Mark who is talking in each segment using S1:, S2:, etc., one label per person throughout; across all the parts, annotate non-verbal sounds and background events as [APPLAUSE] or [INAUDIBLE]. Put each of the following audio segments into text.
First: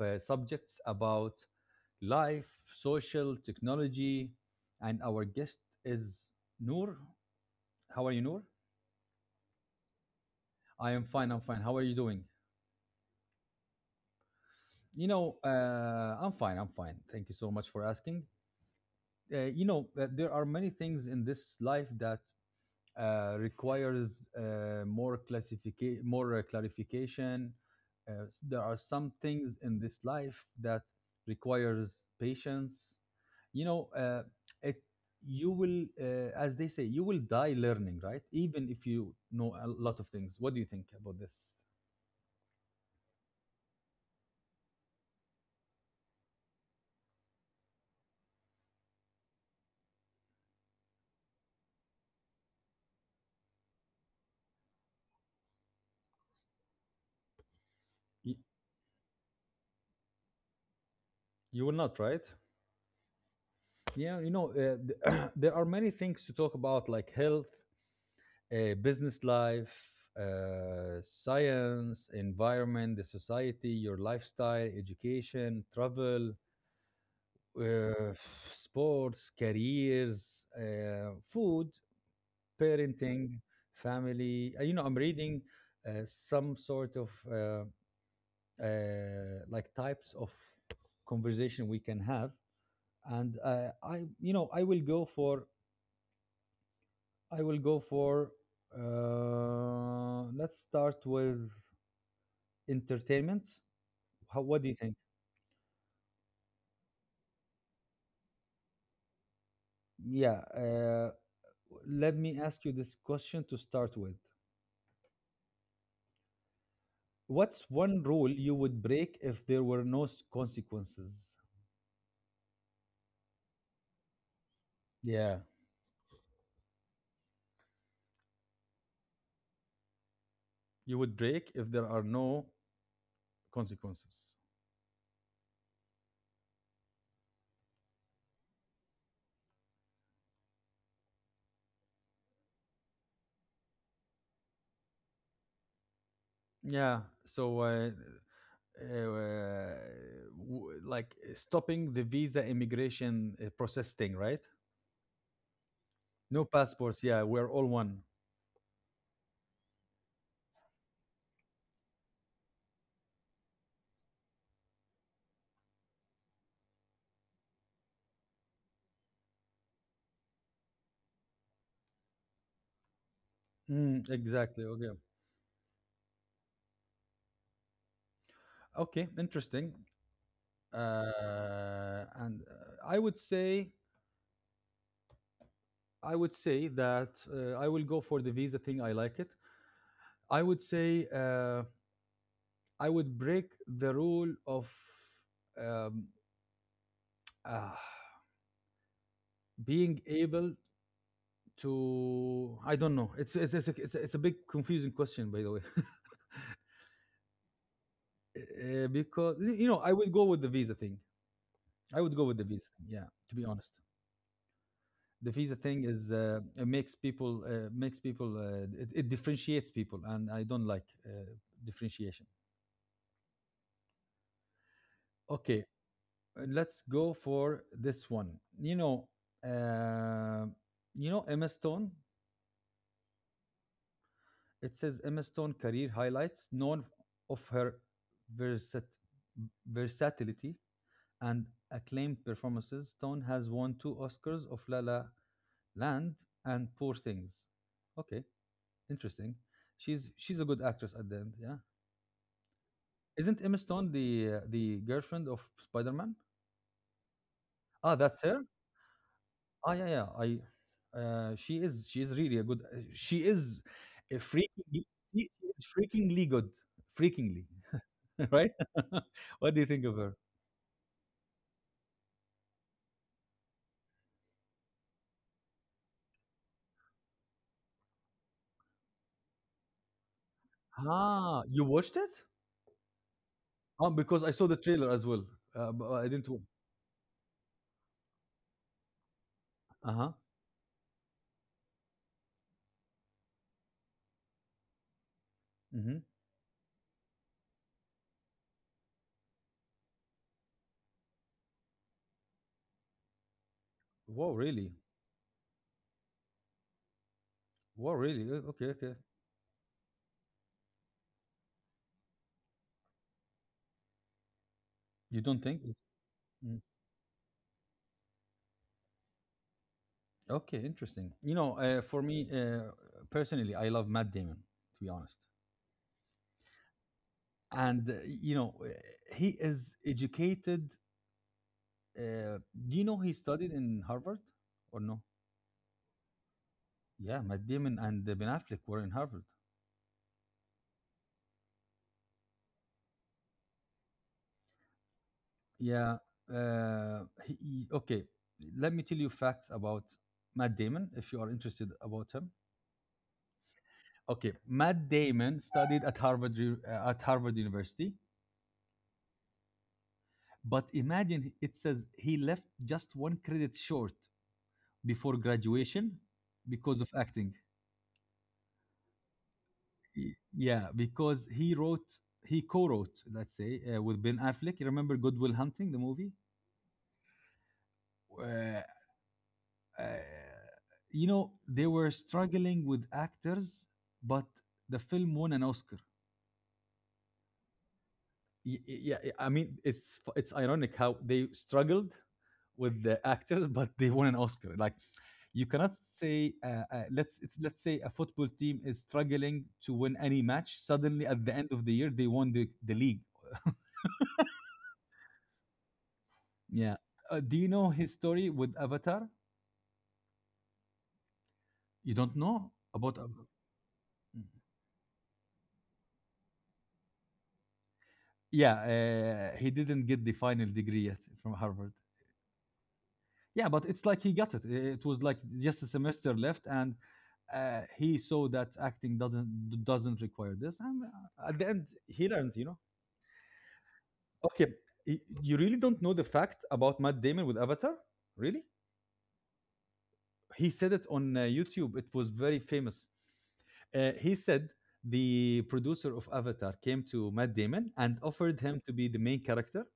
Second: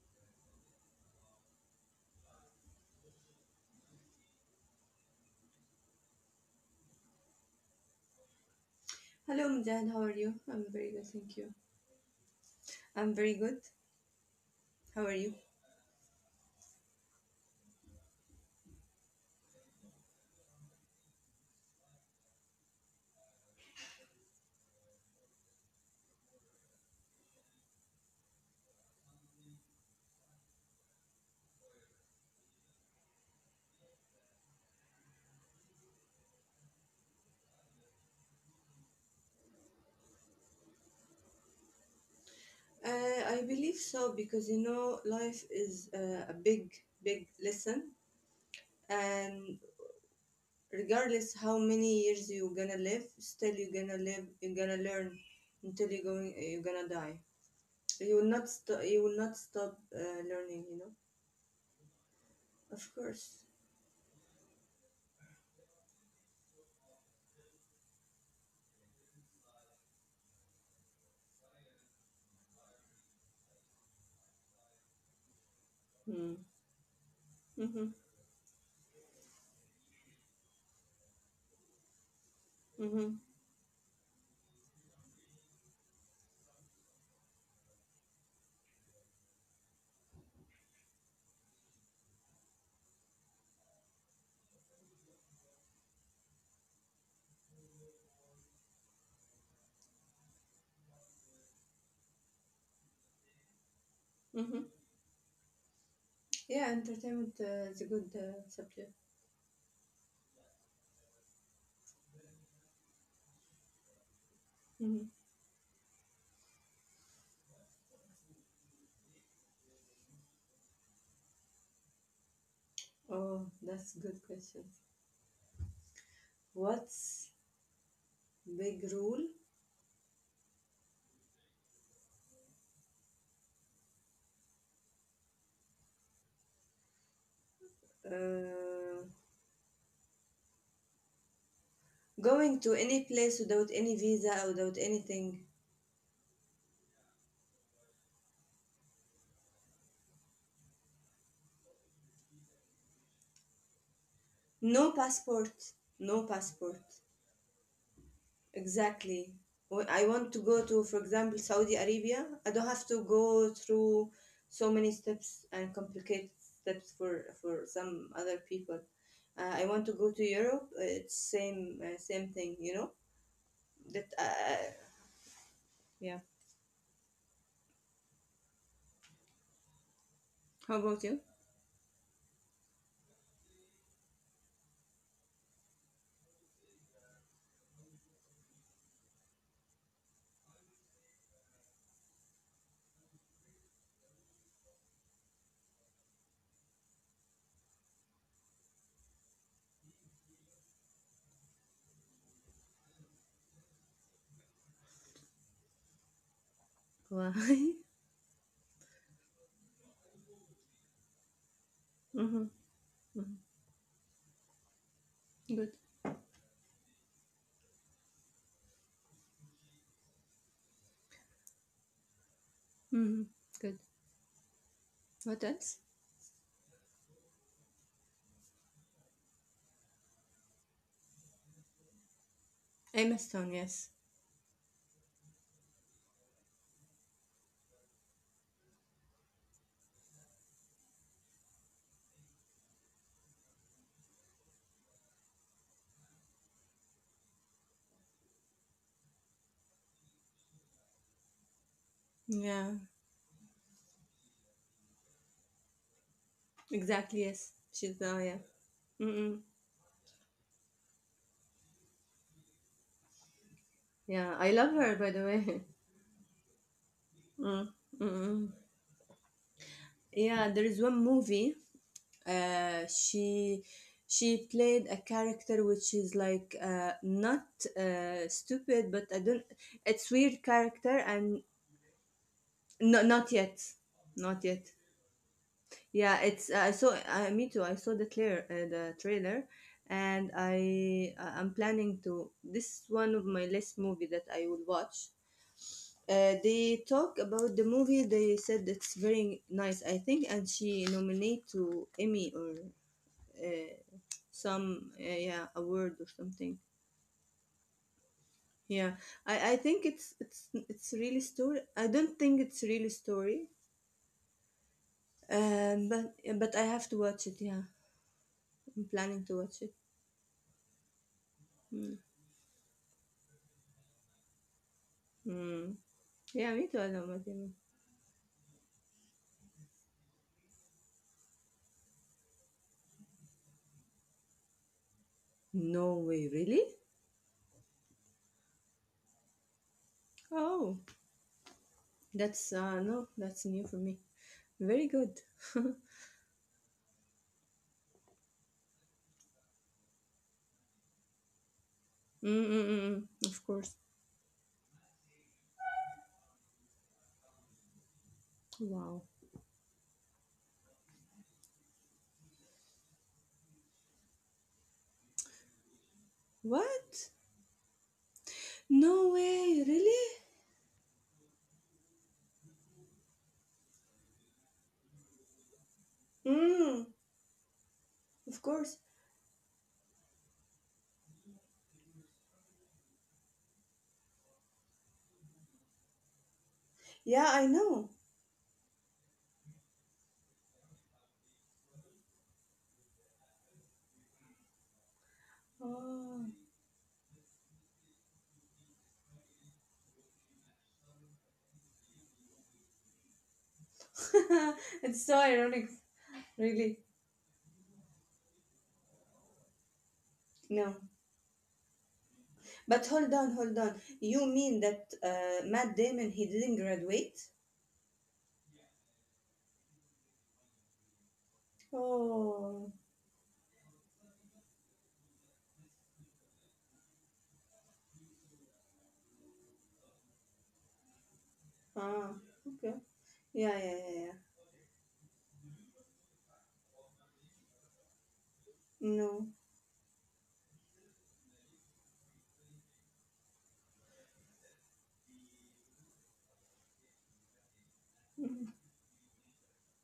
S1: subjects about life, social, technology, and our guest is Noor. How are you, Noor?
S2: Hello, Mujahid. How are you? I'm very
S1: I
S2: good,
S1: am
S2: thank
S1: fine. I'm
S2: you.
S1: fine. How are you doing?
S2: I'm very good. How are you?
S1: I'm fine. I'm fine. Thank you so much for asking. There are many things in this life that requires more classification, more clarification. There are some things in this life that requires patience. You know, it You will, as they say, you will die learning, right? Even if you know a lot of things. What do you think about this?
S2: I believe so because you know life is a big, big lesson, and regardless how many years you're gonna live, still you're gonna live. You're gonna learn until you're going. You're gonna die. You will
S1: Y-
S2: not. You will not stop learning. You know.
S1: You will not, right?
S2: Of course.
S1: Yeah, [CLEARS THROAT] there are many things to talk about, like health, business life, science, environment, the society, your lifestyle, education,
S2: Hmm.
S1: travel,
S2: Mm-hmm.
S1: uh, sports, careers, food,
S2: Mm-hmm.
S1: parenting, family. You know, I'm reading some sort of uh, like types of conversation we can have, and I, I will go for let's start with entertainment? How,
S2: Mm-hmm.
S1: what do you think?
S2: Yeah, entertainment is a good subject.
S1: Yeah. Let me ask you this question to start with.
S2: Mm-hmm.
S1: What's one rule you would break if there were no consequences?
S2: Oh, that's good question.
S1: Yeah,
S2: What's big rule?
S1: you would break if there are no consequences.
S2: Uh, Going to any place without any visa, without anything.
S1: Yeah. So, uh, like stopping the visa immigration process thing, right?
S2: No passport. No
S1: No
S2: passport.
S1: passports. Yeah, we're all one.
S2: Exactly. When I want to go to, for example, Saudi Arabia, I don't have to go through so many steps and complicated steps for some other people. I want to go to Europe. It's same thing. You know that.
S1: Mm, exactly. Okay.
S2: Yeah.
S1: Okay. Interesting.
S2: How about you?
S1: And I would say that I will go for the visa thing. I like it. I would say I would break the rule of um, uh, being able to. I don't know. It's a big confusing question, by the way.
S2: Why? [LAUGHS]
S1: [LAUGHS] Because you know I would go with the visa thing. I would go with
S2: Mm-hmm.
S1: the visa thing, yeah, to be honest. The visa
S2: Good.
S1: thing is, it makes people it differentiates people, and I don't like differentiation.
S2: Hmm. Good. What
S1: Okay,
S2: else?
S1: let's go for this one. You know, uh, Emma Stone.
S2: Emma Stone, yes.
S1: It says Emma Stone career highlights, known of her versat- versatility and acclaimed performances. Stone has won two Oscars of La La Land and Poor Things. Okay. Interesting. She's a good actress at the end, yeah.
S2: Yeah,
S1: Isn't Emma Stone the girlfriend of Spider-Man?
S2: exactly, yes. She's
S1: Ah,
S2: the,
S1: that's her?
S2: yeah. Mm-mm.
S1: Ah, yeah, yeah. I She is, really a good, she is a
S2: Yeah, I love
S1: freaking,
S2: her, by the
S1: she
S2: way.
S1: is
S2: [LAUGHS]
S1: freakingly good. Freakingly,
S2: Mm,
S1: [LAUGHS]
S2: mm-mm.
S1: right? [LAUGHS] What do you think of her?
S2: Yeah, there is one movie. Uh, she she played a character which is like not stupid, but I don't. It's weird character and
S1: Ah, you watched it?
S2: no, not yet,
S1: Oh, because I
S2: not
S1: saw the
S2: yet.
S1: trailer as well. But I
S2: Yeah,
S1: didn't.
S2: it's I saw me too. I saw the trailer,
S1: Uh-huh.
S2: and I'm planning to. This is one of my last movie that I will watch.
S1: Mm-hmm.
S2: They talk about the movie. They said it's very nice, I think, and she nominated to Emmy or uh,
S1: Wow, really?
S2: some yeah award or something.
S1: Wow, really? Okay,
S2: Yeah,
S1: okay.
S2: I think it's really story. I don't think it's really story.
S1: You don't think? Yes.
S2: Um, but but I
S1: Mm.
S2: have to watch it. Yeah, I'm planning to watch it.
S1: Okay, interesting. You know,
S2: Hmm.
S1: for me, personally, I love Matt Damon, to be honest.
S2: Mm. Yeah, me too. I love Fatima.
S1: And, he is educated. Uh, do you know he studied in Harvard or no?
S2: No way, really?
S1: Yeah, Matt Damon and Ben Affleck were in Harvard.
S2: Oh, that's no, that's new for me. Very good. [LAUGHS]
S1: Yeah. Uh, okay, let me tell you facts about Matt Damon if you are interested about him.
S2: Mm-mm-mm. Of course.
S1: Okay, Matt Damon studied at Harvard University,
S2: Wow.
S1: but imagine it says he left just one credit short before graduation because of
S2: What?
S1: acting.
S2: No way, really?
S1: Yeah, because he co-wrote, let's say, with Ben Affleck. You remember Goodwill Hunting, the movie?
S2: Mm.
S1: Uh,
S2: Of
S1: uh,
S2: course.
S1: you know, they were struggling with actors, but the film won an Oscar.
S2: Yeah, I know.
S1: y- yeah, I mean, it's ironic how they struggled with the actors but they won an Oscar. Like, you cannot
S2: Oh.
S1: say, let's say a football team is struggling to win any match, suddenly at the end of the year they won the league.
S2: [LAUGHS] It's so ironic, really.
S1: Yeah. Uh, do you know his story with Avatar?
S2: No.
S1: You don't know
S2: But
S1: about
S2: hold on,
S1: Avatar?
S2: hold on. You mean that Matt Damon he didn't graduate?
S1: Yeah, he didn't get the final degree yet from Harvard.
S2: Oh.
S1: Yeah, but it's like he got it. It was like just a semester left, and he saw that acting doesn't require this, and at the end
S2: Ah.
S1: he learned. You know,
S2: Okay. Yeah, yeah, yeah, yeah.
S1: okay, you really don't know the fact about Matt Damon with Avatar, really?
S2: No.
S1: He said it on YouTube. It was very famous. He said the producer of Avatar came to Matt Damon and offered him to be the main character,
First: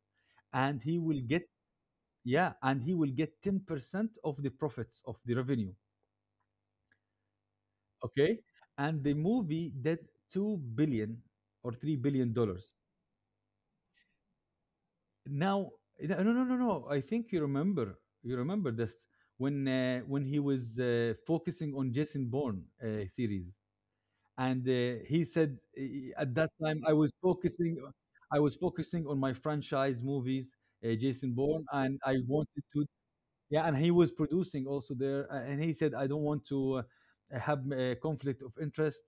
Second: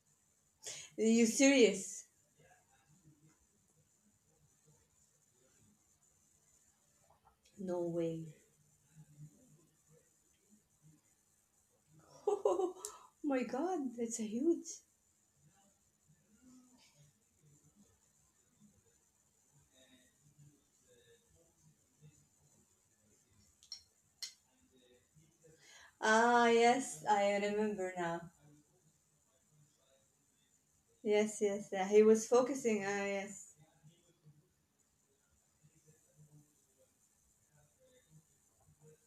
S1: and he
S2: Are
S1: will
S2: you
S1: get,
S2: serious?
S1: yeah, and he will get 10% of the profits of the revenue.
S2: No way.
S1: Okay? And the movie did 2 billion or 3
S2: [LAUGHS]
S1: billion dollars.
S2: Oh my god, that's a huge.
S1: Now, no, no, no, no, no, I think you remember. You remember this when he was focusing on Jason Bourne series, and he said, "I- at that
S2: Ah,
S1: time
S2: yes, I remember now.
S1: I was focusing on my franchise movies, Jason
S2: Yes,
S1: Bourne,
S2: yes, yeah,
S1: and
S2: he
S1: I
S2: was
S1: wanted
S2: focusing.
S1: to,
S2: Ah, yes.
S1: yeah," and he was producing also there, and he said, "I don't want to have a conflict of interest,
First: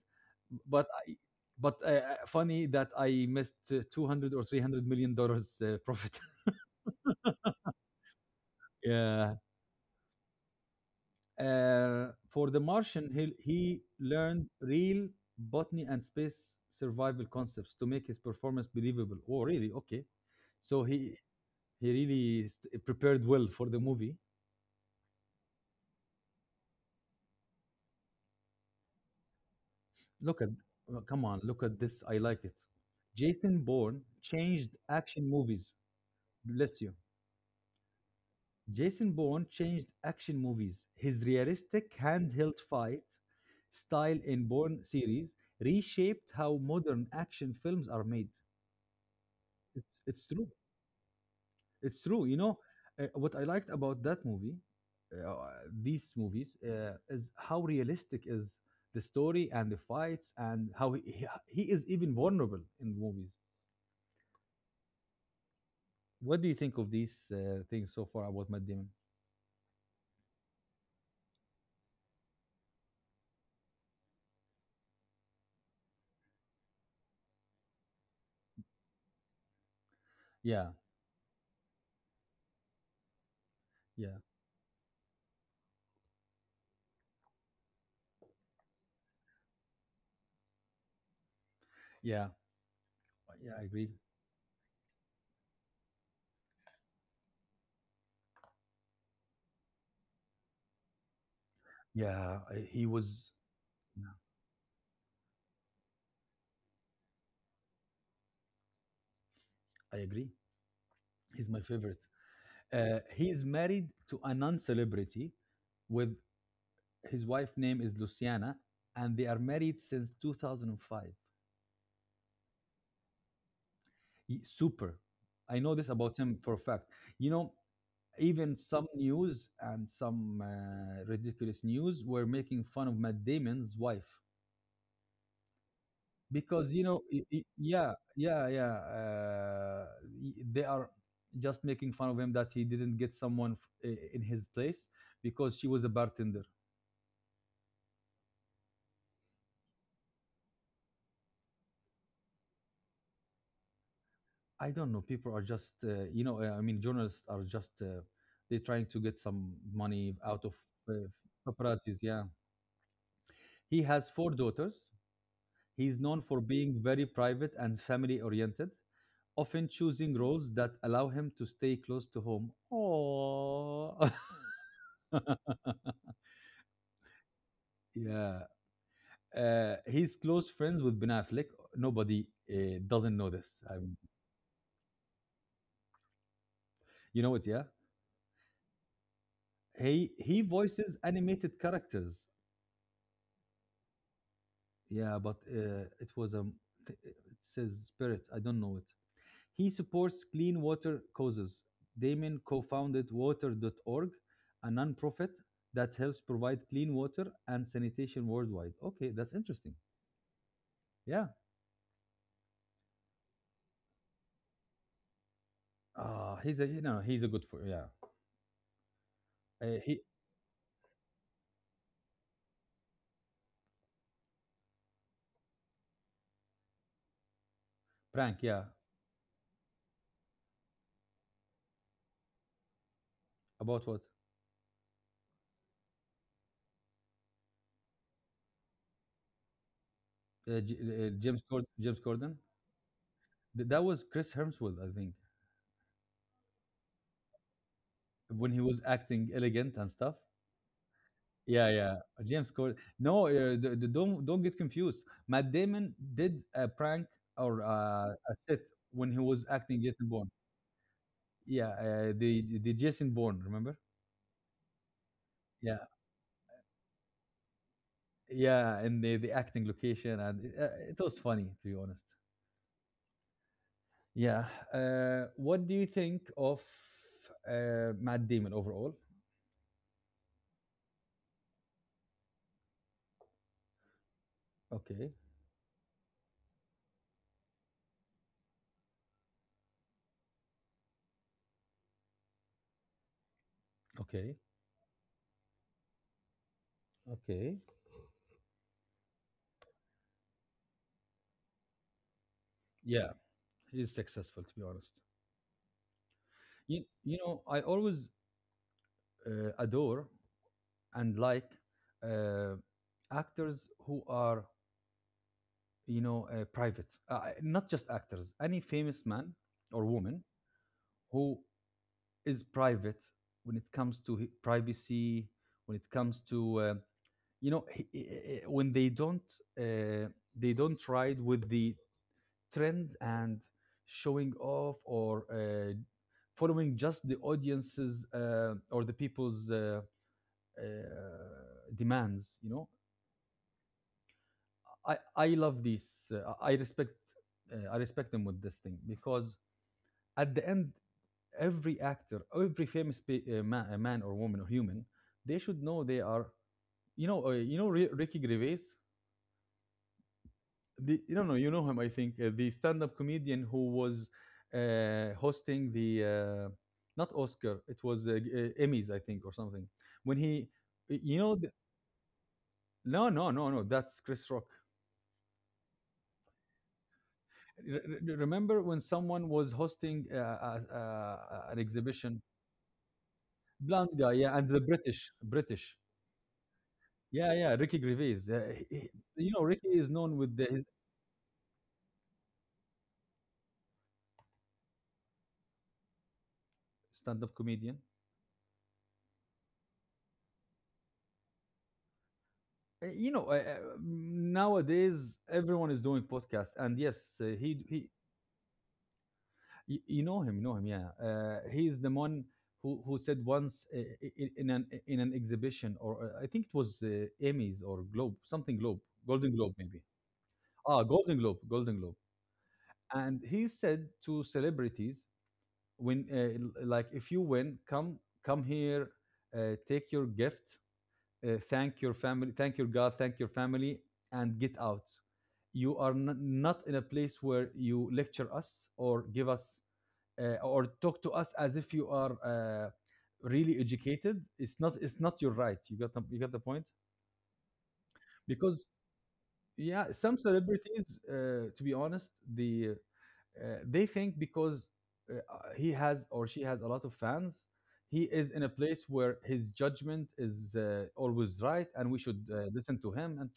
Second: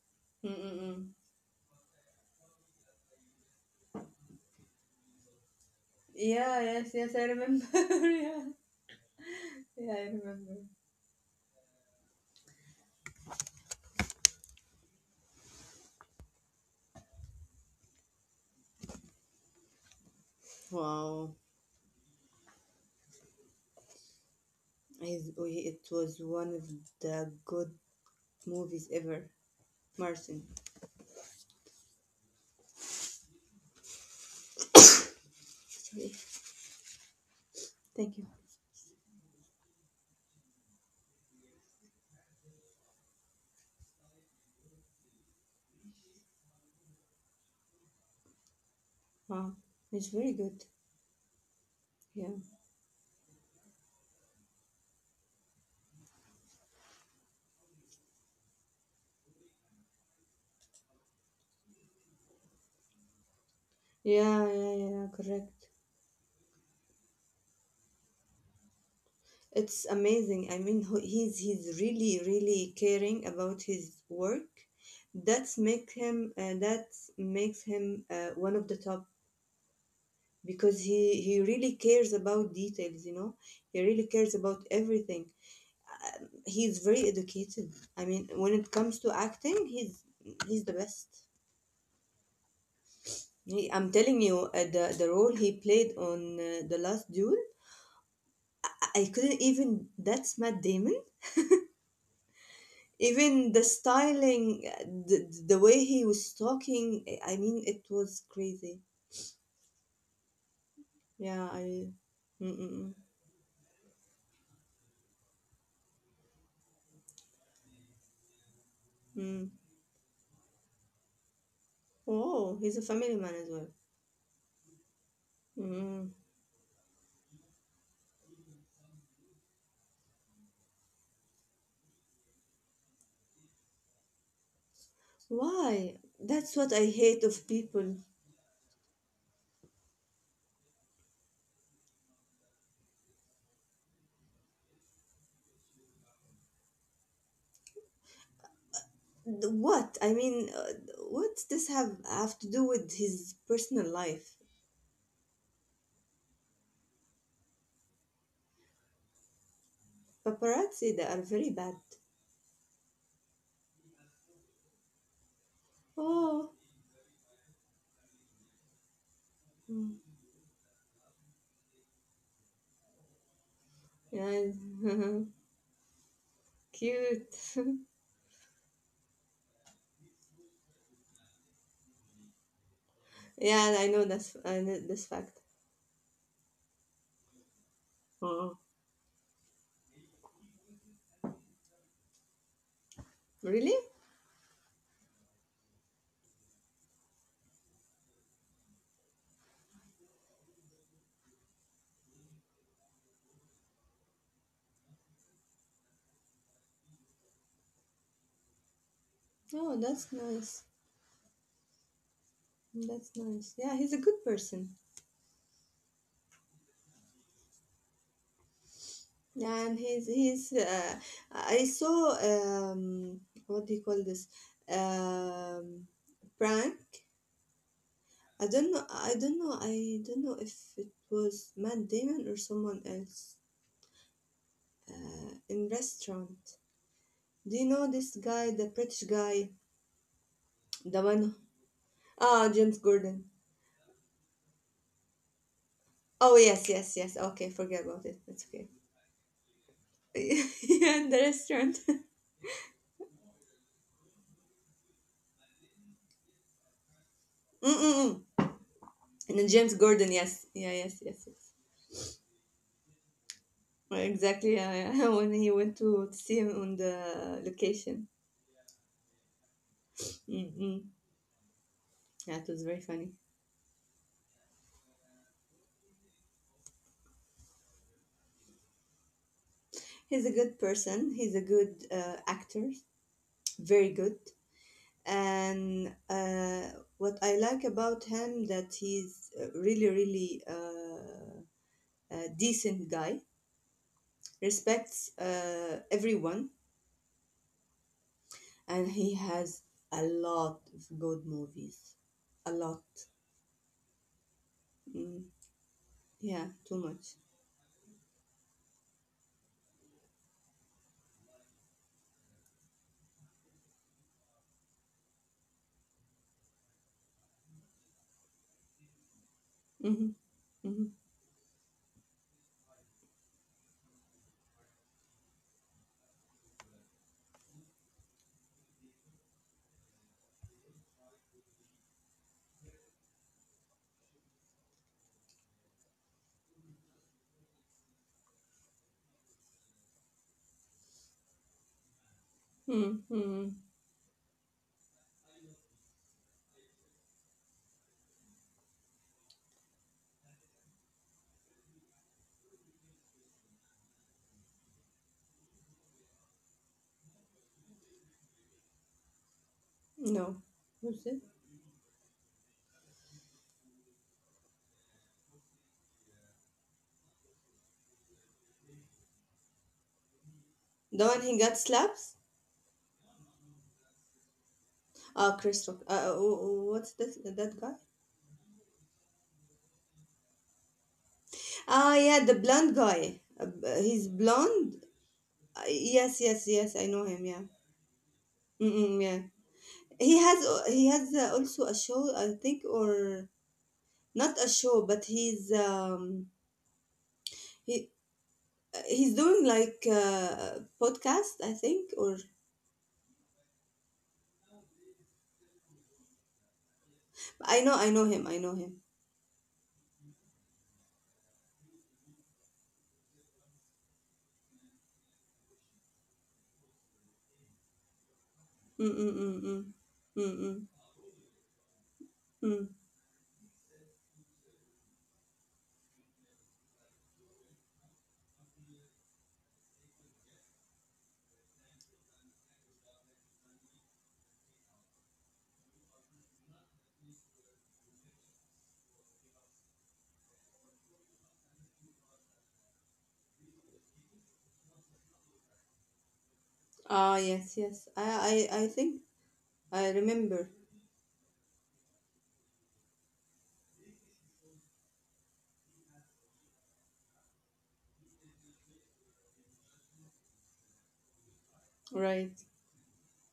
S1: but
S2: Mm-mm-mm.
S1: funny that I missed 200 or 300 million dollars profit."
S2: Yeah, yes, yes, I remember. [LAUGHS] Yeah.
S1: [LAUGHS] Yeah.
S2: Yeah, I remember.
S1: Uh, for the Martian, he learned real botany and space survival concepts to make his performance believable. Oh really, okay. so he
S2: Wow.
S1: he really prepared well for the movie.
S2: It was one of the good movies ever.
S1: Look at,
S2: Martin.
S1: oh come on, look at this. I like it. Jason Bourne changed action movies.
S2: Sorry.
S1: Bless you.
S2: Thank you.
S1: Jason Bourne changed action movies. His realistic handheld fight style in Bourne series reshaped how modern action films are made.
S2: Wow.
S1: It's
S2: It's
S1: it's
S2: very
S1: true.
S2: good.
S1: It's true.
S2: Yeah.
S1: You know, what I liked about that uh, these movies, is how realistic is the story and the fights, and how he is even vulnerable in movies.
S2: Yeah, yeah, yeah, correct.
S1: What do you think of these things so far about Matt Damon?
S2: It's amazing. I mean, he's really really caring about his work. That makes him one of the top
S1: Yeah,
S2: because he really cares about details. He really
S1: yeah,
S2: cares about everything. He's very educated. I mean, when it comes to acting, he's the best.
S1: yeah, yeah. I agree.
S2: I'm telling you, the role he played on the Last Duel, I couldn't even. That's Matt Damon.
S1: Yeah, I- he was.
S2: Even the styling, the way he was talking, I mean it was crazy.
S1: I agree.
S2: yeah
S1: He's my
S2: i
S1: favorite.
S2: Mm, mm,
S1: He's married to a non-celebrity. With his wife name is Luciana, and
S2: mm,
S1: they are
S2: mm.
S1: married since 2005.
S2: Oh, he's a family man as well.
S1: He- super. I know this
S2: Mm.
S1: about him for a fact. You know, even some news and some ridiculous news were making fun of Matt Damon's wife
S2: Why? That's
S1: because
S2: what I hate of
S1: yeah,
S2: people.
S1: yeah, yeah. They are just making fun of him that he didn't get someone in his place because she was a bartender.
S2: What I mean, what does this have to do with his personal life?
S1: I don't know, people are just, I mean journalists are just, they're trying to get some money out of,
S2: Paparazzi,
S1: uh,
S2: they are very bad.
S1: paparazzis, yeah. He has four daughters. He's known for
S2: Oh.
S1: being very private and family oriented, often choosing
S2: Mm,
S1: roles that allow him to stay close to home. Oh.
S2: yeah. [LAUGHS]
S1: [LAUGHS]
S2: Cute. [LAUGHS]
S1: Yeah, he's close friends with Ben Affleck. Nobody doesn't know this. I
S2: yeah I
S1: mean,
S2: know that's I know this fact.
S1: you know it, yeah.
S2: Oh.
S1: He voices animated characters.
S2: Really?
S1: Yeah, but it was, it says Spirit. I don't know it. He supports clean water causes. Damon co-founded Water. Dot org, a nonprofit that helps provide clean water and sanitation worldwide. Okay, that's interesting.
S2: Oh, that's nice.
S1: Yeah.
S2: That's nice. Yeah, he's a good person,
S1: Ah, he's a you know, he's a good for, yeah.
S2: and
S1: He
S2: he's he's. I saw, what do you call this? Um, Prank.
S1: prank,
S2: I
S1: yeah.
S2: don't know. I don't know. I don't know if it was Matt Damon or someone else.
S1: About what?
S2: In restaurant. Do you know this guy, the British guy, the one?
S1: James James Corden.
S2: Ah, James Gordon.
S1: Th- That was Chris Hemsworth, I think,
S2: Oh yes, yes, yes. Okay, forget about it. That's
S1: when he
S2: okay.
S1: was acting elegant and stuff.
S2: [LAUGHS] Yeah, in the
S1: Yeah,
S2: restaurant. [LAUGHS]
S1: yeah, James Corden. No, don't get confused. Matt Damon did a prank or
S2: Mm-mm-mm.
S1: a set when he
S2: And
S1: was
S2: then James
S1: acting Jason
S2: Gordon,
S1: Bourne.
S2: yes, yeah, yes, yes, yes.
S1: Yeah, the Jason Bourne, remember?
S2: Well, exactly. Yeah, yeah. [LAUGHS] When he
S1: Yeah,
S2: went to see him on the location,
S1: yeah, and the acting location and it, it
S2: mm,
S1: was funny to be honest.
S2: yeah, it was very funny.
S1: Yeah. What do you think of Matt Damon overall?
S2: He's a good person. He's a good actor, very good.
S1: Okay,
S2: And what I like about him that he's a really, really a decent guy.
S1: okay,
S2: Respects everyone,
S1: okay.
S2: and he has a lot of good movies. A lot.
S1: Yeah, he's successful to be honest.
S2: Mm, yeah, too
S1: You
S2: much.
S1: know, I always adore and like uh, actors who are, you know, private. Not just actors, any famous man or
S2: Mhm,
S1: woman
S2: mhm,
S1: who is private when it comes to privacy, when it comes to when uh, they don't ride with the trend and showing off or following just the audience's or the people's uh, demands you know
S2: mhm, mhm.
S1: i i love this. I respect I respect them with this thing because at the end every actor, every famous man, or woman or human, they should know they are Ricky Gervais.
S2: No.
S1: The
S2: Who's it?
S1: No, no, you know him, I think. The stand-up comedian who was hosting the not Oscar, it was Emmys, I think, or something. When he, you
S2: The one
S1: know the,
S2: he got slaps?
S1: no, no, no, no, that's Chris Rock.
S2: Ah, Chris Rock. What's this, that guy?
S1: Remember when someone was hosting an
S2: Ah,
S1: exhibition.
S2: yeah, the blonde guy.
S1: Blonde
S2: He's
S1: guy, yeah, and the
S2: blonde.
S1: British.
S2: Yes, yes, yes. I know him.
S1: yeah
S2: Yeah.
S1: yeah Ricky Gervais.
S2: Mm-mm, yeah.
S1: You know, Ricky is known
S2: He
S1: with the
S2: has
S1: his
S2: uh, he has uh, also a show, I think, or not a show, but
S1: stand-up comedian.
S2: he he's doing like a podcast, I think, or
S1: You know, nowadays everyone is doing podcast, and yes,
S2: I know.
S1: he.
S2: I know him. I know him.
S1: You know him, yeah. He is the one who said once, in an exhibition, or I think it was Emmys or globe, something globe, Golden Globe maybe.
S2: Mm-mm-mm-mm.
S1: Ah, Golden Globe,
S2: Mm-mm.
S1: and he said to celebrities, when like, if you win, come, come here, take your gift, thank your family, thank your God, thank your family, and get out. You are not in a place where you lecture us or give us, or talk to us as if you are really educated. It's not. It's not your right. You got. You got the point.
S2: Ah, yes, yes. I,
S1: Because
S2: I, I think
S1: yeah,
S2: I
S1: some
S2: remember.
S1: celebrities, to be honest, they think because he has or she has a lot of fans, he is in a place where his judgment is always right, and we should
S2: Right.
S1: listen to him. And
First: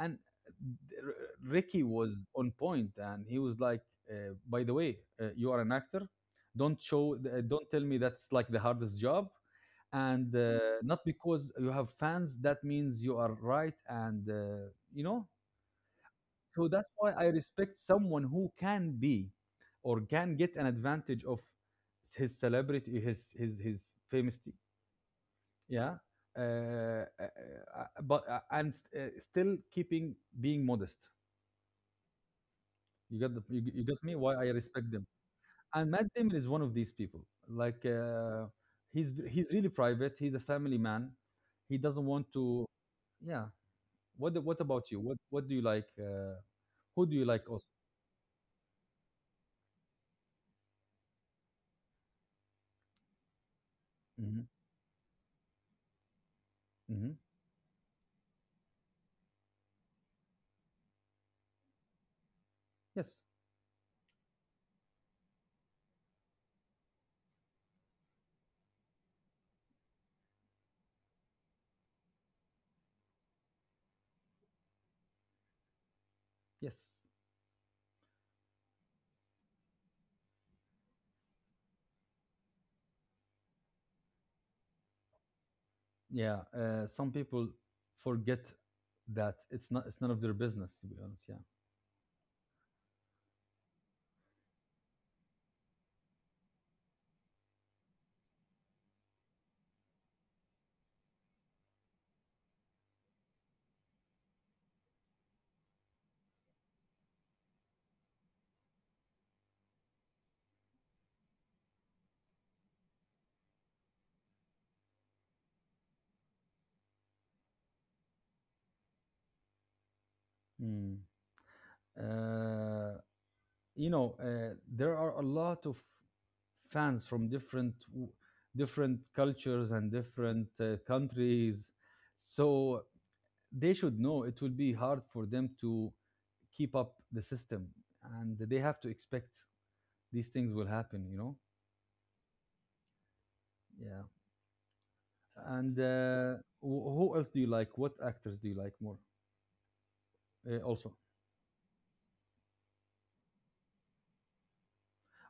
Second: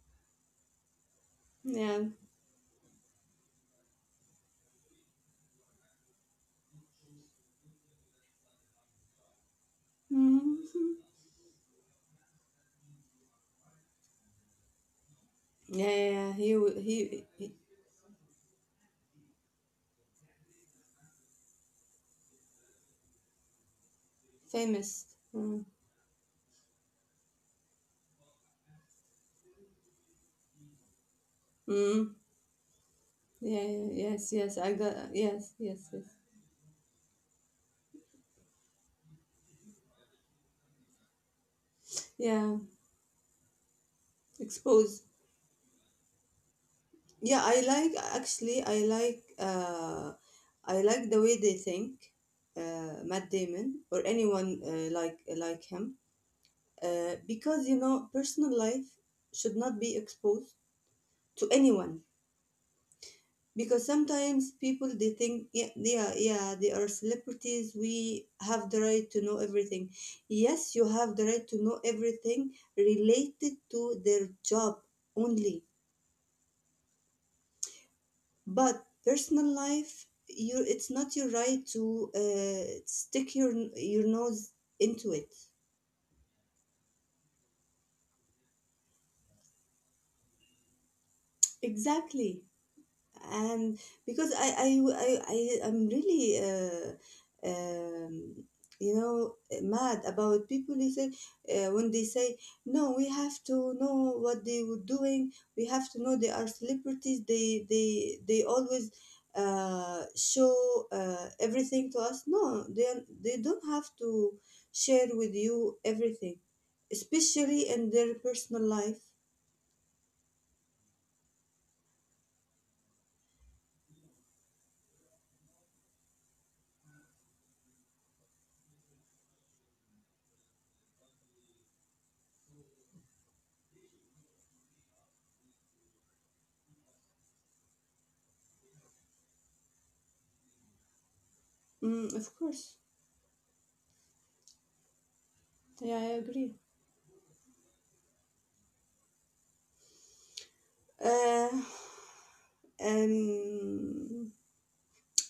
S1: and uh, R- Ricky
S2: Yeah.
S1: was on point, and he was like, "By the way, you are an actor. Don't show. Don't tell me that's like the hardest job." And
S2: Mhm.
S1: not because you have fans, that means you are right, and you know
S2: Yeah, yeah, yeah. He,
S1: so
S2: w-
S1: that's why
S2: he,
S1: I
S2: he
S1: respect someone who can be or can get an advantage of his celebrity, his famous,
S2: famous. Mm.
S1: yeah. Uh, uh, Still keeping being modest.
S2: Mm.
S1: You got
S2: Yeah,
S1: you
S2: yeah,
S1: got me.
S2: yes,
S1: Why I
S2: yes. I
S1: respect
S2: got,
S1: them.
S2: yes, yes,
S1: And
S2: yes.
S1: Matt Damon is one of these people. Like he's really private. He's a family man. He doesn't want
S2: Yeah.
S1: to. Yeah. What about you?
S2: Exposed.
S1: What do you like? Who do you
S2: Yeah,
S1: like?
S2: I
S1: Also.
S2: like, actually, I like the way they think, Matt Damon or
S1: Hmm.
S2: anyone like him,
S1: Hmm.
S2: because personal life should not be exposed to anyone,
S1: Yes.
S2: because sometimes people they think, yeah yeah, yeah they are celebrities, we have the right to know everything. Yes, you have the right to know everything related to their job only.
S1: Yes.
S2: But personal life, you it's not your right to stick your nose into it.
S1: Yeah, some people forget that it's none of their business, to be honest. Yeah.
S2: Exactly. And because I am really, um, you know mad about people who say, when they say, no we have to know what they were doing, we have to know they are celebrities, they always show everything to us. No, they don't have to share with you everything, especially in their personal life.
S1: Mm. Uh, you know, there are a lot of fans from different cultures and different countries, so they should know it will be hard for them to keep up the system, and they have to expect these things will happen.
S2: Mm, of course.
S1: Yeah. And
S2: Yeah, I agree.
S1: who else do you like? What actors do you like more, also?
S2: uh, Um,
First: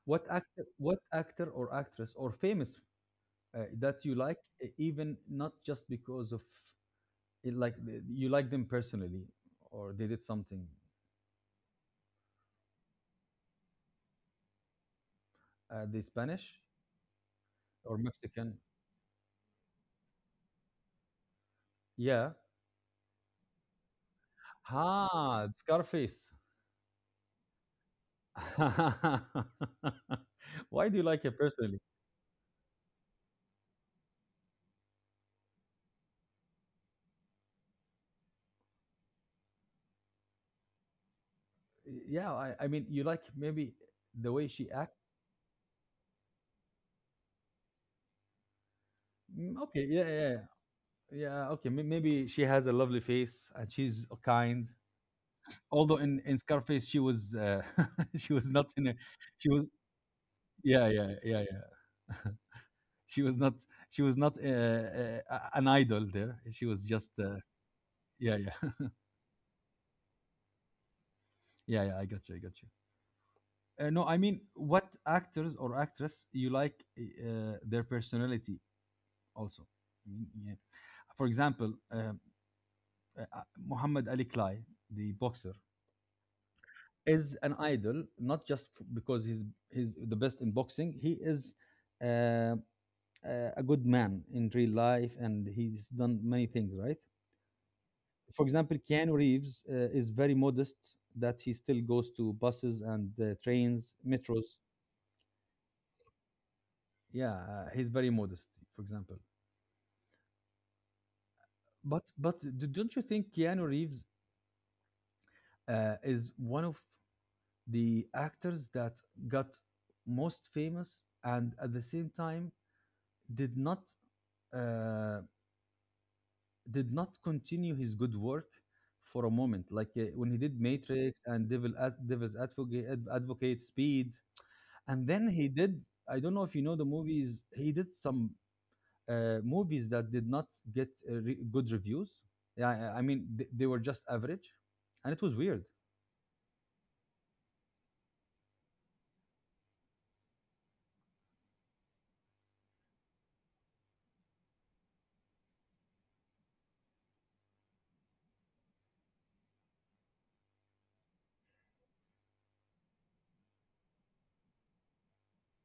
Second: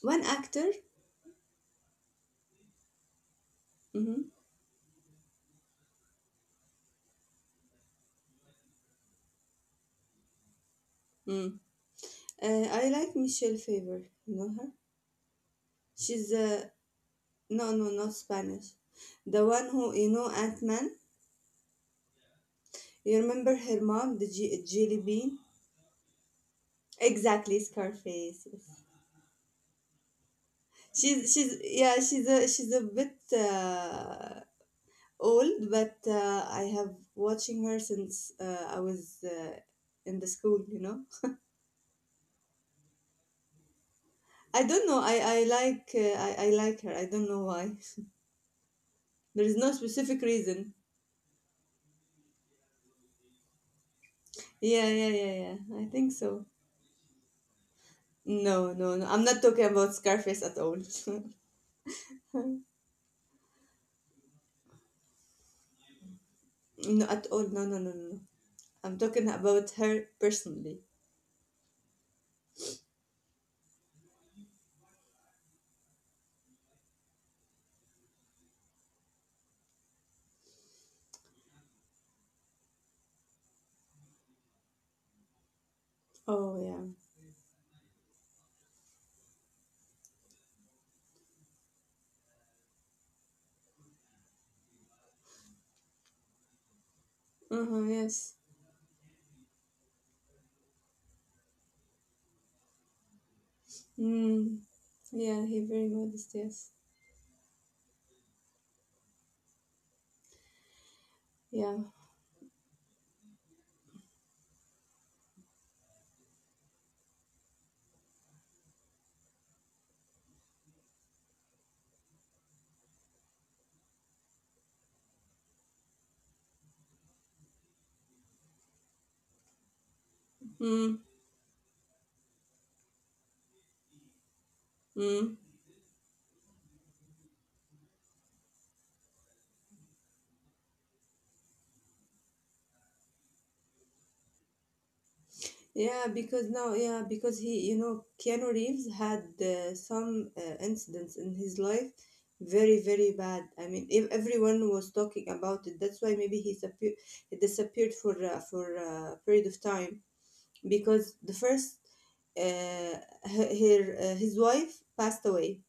S2: One
S1: What actor,
S2: actor.
S1: what actor or actress or famous that you
S2: Mm-hmm.
S1: like, even not just because of it, like you like them personally or they did something.
S2: Mm. Uh, I like Michelle Favor. You know her?
S1: They
S2: She's
S1: Spanish
S2: No, no,
S1: or
S2: not
S1: Mexican?
S2: Spanish. The one who, Ant Man.
S1: Yeah.
S2: You remember her mom, Jelly Bean?
S1: Ah, Scarface.
S2: Exactly, Scarface. Yes.
S1: [LAUGHS] Why do you like
S2: She's
S1: it
S2: she's
S1: personally?
S2: yeah, she's a bit old, but I have watching her since I was, in the school.
S1: Yeah, I mean, you like maybe the way
S2: I
S1: she
S2: don't
S1: acts.
S2: know. I like her. I don't know why. [LAUGHS] There is no
S1: Okay, yeah,
S2: specific
S1: yeah,
S2: reason.
S1: yeah. Okay, maybe she has a lovely face and she's kind.
S2: Yeah, yeah, yeah, yeah. I
S1: Although
S2: think
S1: in
S2: so.
S1: Scarface she was [LAUGHS] she was not
S2: No,
S1: in
S2: no,
S1: a,
S2: no. I'm not
S1: she
S2: talking
S1: was,
S2: about Scarface at all.
S1: yeah, yeah, yeah, yeah, [LAUGHS] she was not, she was not an idol there. She was
S2: [LAUGHS] No,
S1: just
S2: at all. No, no, no, no, no.
S1: yeah, yeah.
S2: I'm talking about her personally.
S1: [LAUGHS] Yeah, yeah. I got you. I got you. No, I mean, what actors or actress you like their personality also? I mean, yeah. For example, uh, Muhammad Ali Klai, the boxer,
S2: Oh, yeah.
S1: is an idol not because he's the best in boxing. He is uh, uh, a good man in real life, and he's done many things. Right.
S2: Uh huh, yes.
S1: For example, Keanu Reeves is very modest that he still goes to buses and trains, metros.
S2: Mm, yeah, he very modest, yes.
S1: Yeah, he's very modest. For example,
S2: Yeah.
S1: but don't you think Keanu Reeves is one of the actors that got most famous, and at the same time did not uh, did not continue his good work for a moment, like when he did
S2: Mm,
S1: Matrix and Devil's Advocate, Speed, and then
S2: mm.
S1: he did, I don't know if you know the movies, he did some movies that did not get good reviews. Yeah, I mean, they were just average, and it was weird.
S2: Yeah, because now, yeah, because he, Keanu Reeves had some incidents in his life, very, very bad. I mean, if everyone was talking about it, that's why maybe he disappeared for a period of time because uh, her, her his wife passed away,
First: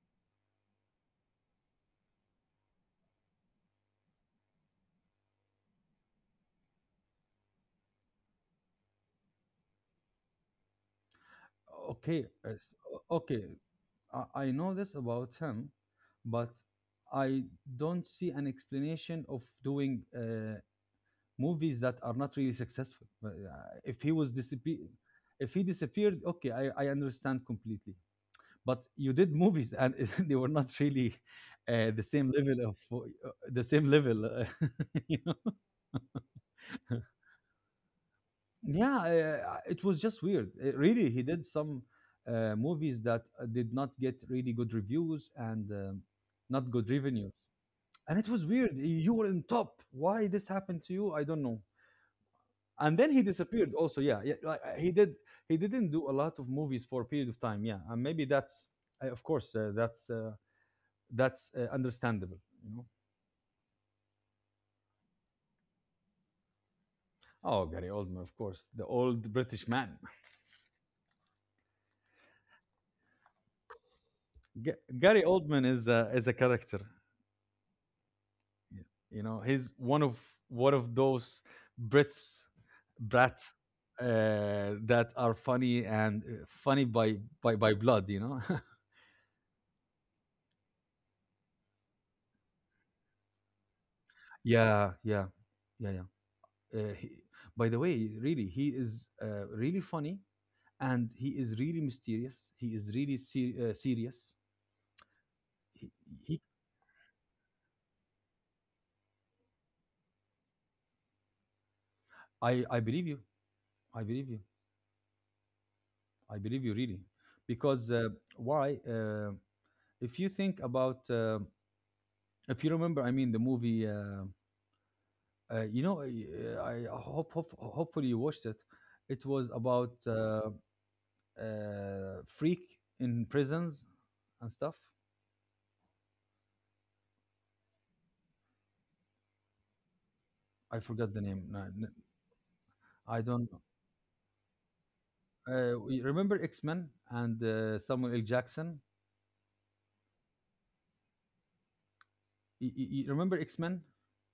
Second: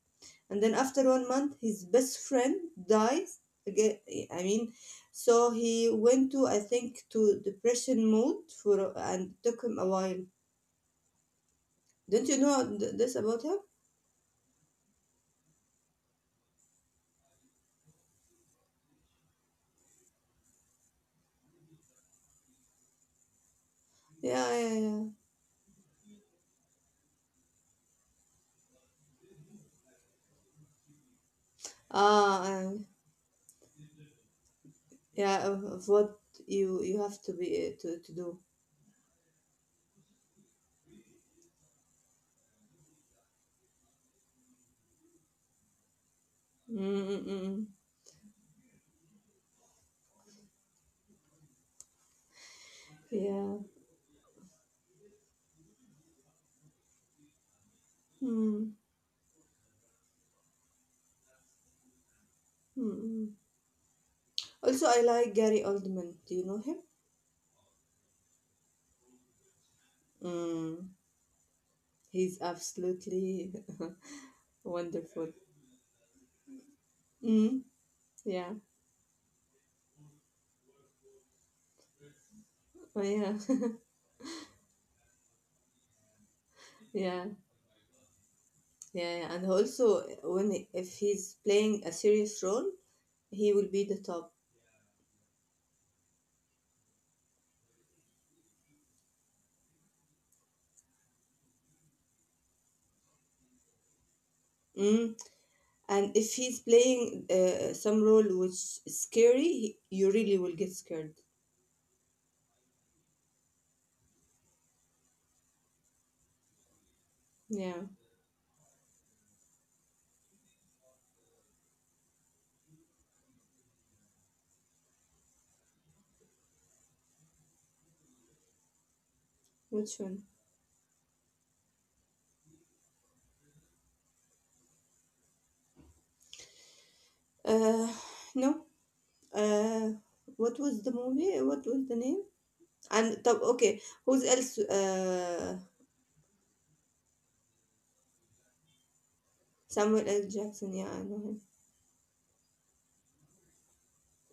S2: and then after one month, his best friend dies again. I mean, so he went to, I think, to depression mode for and took him a while. Do
S1: okay
S2: not you
S1: uh, s-
S2: know this
S1: okay,
S2: about him?
S1: I know this about him, but I don't see an explanation of doing movies that are not really successful. But, if he was
S2: Yeah,
S1: disappear,
S2: yeah, yeah.
S1: if he disappeared, okay, I understand completely. But you did movies, and [LAUGHS] they were not really the same
S2: Ah,
S1: level of the same level. Uh, [LAUGHS] you
S2: yeah.
S1: know?
S2: Of what you have to be to do.
S1: Yeah, it was just weird. Really, he did some movies that did not get really good reviews and not good revenues.
S2: Mm-mm-mm.
S1: And it was weird. You were on top. Why this happened to you? I don't know. And then he
S2: Yeah.
S1: disappeared. Also, yeah, yeah. Like, he did. He didn't do a lot of movies for a period of time. Yeah, and maybe that's,
S2: Mm.
S1: of course, that's understandable. You know.
S2: Mm-mm. Also, I like Gary Oldman. Do you know him?
S1: Oh, Gary Oldman, of course, the old British man.
S2: Mm. He's absolutely
S1: [LAUGHS]
S2: [LAUGHS]
S1: Gary
S2: wonderful.
S1: Oldman is a character.
S2: Mm. Yeah.
S1: y- You know, he's one of those Brits,
S2: Oh, yeah.
S1: brats,
S2: [LAUGHS]
S1: uh, that are funny, and funny
S2: Yeah.
S1: by
S2: Yeah.
S1: blood. You know. [LAUGHS]
S2: Yeah. And also, when if he's playing a serious role, he will be the top.
S1: Yeah, yeah, yeah, yeah. He, by the way, really, he is really funny, and he is really mysterious. He is serious.
S2: Mm.
S1: He,
S2: And if
S1: he,
S2: he's playing some role which is scary, you really will get scared.
S1: I believe you. I believe you. I believe you, really,
S2: Yeah,
S1: because why? If you think about, if you remember, I mean, the movie. You know, I hope, hopefully you watched it. It was about
S2: which one?
S1: freak in prisons and stuff.
S2: uh no. uh what was
S1: I
S2: the
S1: forgot the
S2: movie,
S1: name.
S2: what was
S1: No,
S2: the name? And
S1: I
S2: طب,
S1: don't know.
S2: okay. Who's else?
S1: Remember X Men and Samuel L. Jackson.
S2: Samuel L. Jackson, yeah, I know him.
S1: Remember X Men,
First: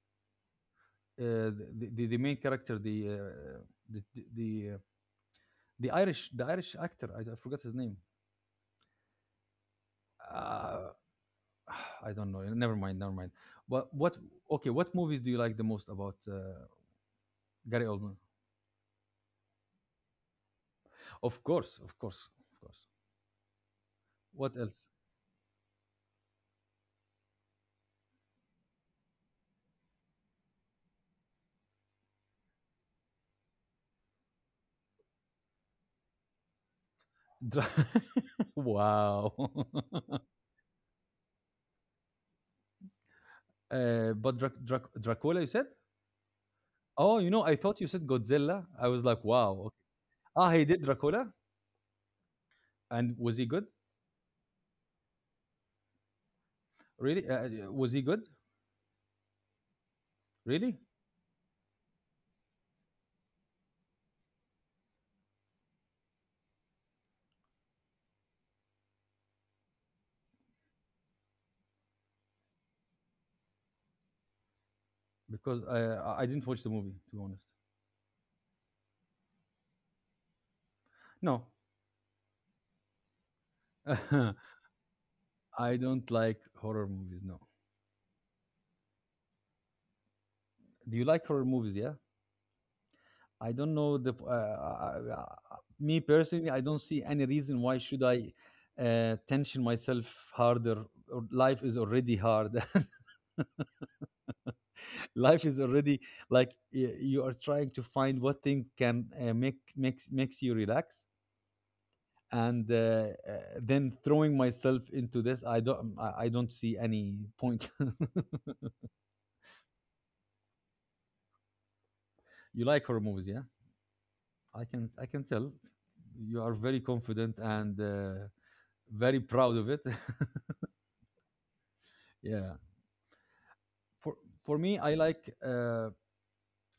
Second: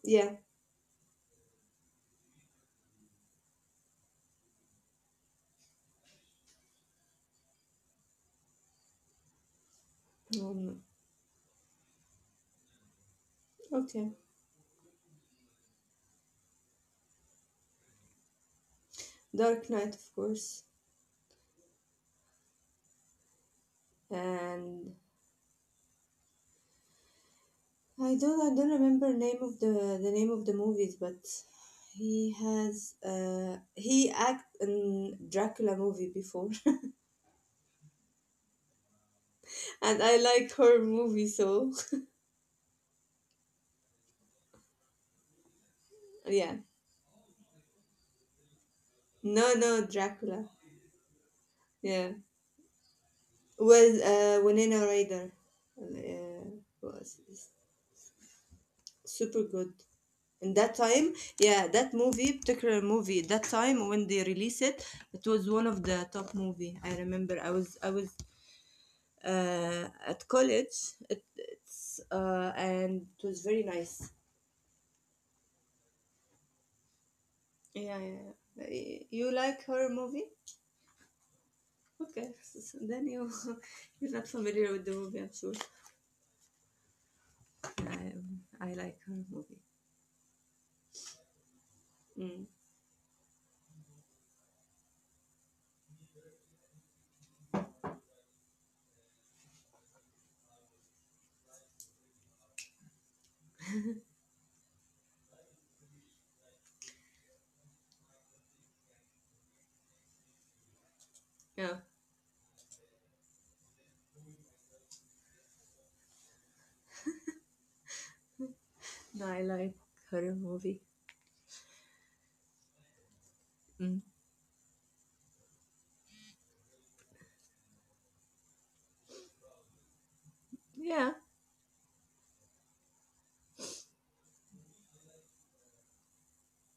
S2: Yeah.
S1: the main character, the the the, uh, the Irish actor. I forgot his name.
S2: um,
S1: Uh, [SIGHS] I don't know. Never mind. Never mind. But
S2: okay.
S1: what? Okay. What movies do you like the most about Gary Oldman?
S2: Dark Knight, of course.
S1: Of course. Of course. Of course. What else?
S2: And I don't remember name of the name of the movies, but he has he act in Dracula movie before. [LAUGHS]
S1: Dra- [LAUGHS] wow.
S2: And I
S1: [LAUGHS]
S2: like horror movies, so
S1: Uh, but Dracula, you said?
S2: [LAUGHS] yeah.
S1: Oh, you know, I thought you said Godzilla. I was like,
S2: No,
S1: wow.
S2: no, Dracula.
S1: Ah, he did Dracula,
S2: Yeah,
S1: and was he good?
S2: with Winona Ryder. Uh, was
S1: Really? Was he good?
S2: super good. And
S1: Really?
S2: that time, yeah, that movie, particular movie, that time when they released it, it was one of the top movie. I remember I was at college. It, it's And it was very nice.
S1: Because I didn't watch the movie, to be honest.
S2: Yeah, yeah, yeah. You like horror movie?
S1: No,
S2: Okay, [LAUGHS] so then you [LAUGHS] you're not
S1: [LAUGHS]
S2: familiar with the movie, I'm sure.
S1: I don't like horror movies. No.
S2: I, I like her movie.
S1: Do you like horror movies? Yeah.
S2: Mm.
S1: I don't know the me personally. I don't see any reason why should I tension myself harder. Or life is already hard. [LAUGHS] Life is already like, you are trying to find what thing can makes you relax,
S2: Yeah,
S1: and uh, then throwing myself into this, I don't I don't see any point.
S2: I like her movie.
S1: [LAUGHS] You like horror movies, yeah.
S2: Mm.
S1: I can tell you are very confident and very proud of it.
S2: Yeah.
S1: [LAUGHS] Yeah. For me, I like uh,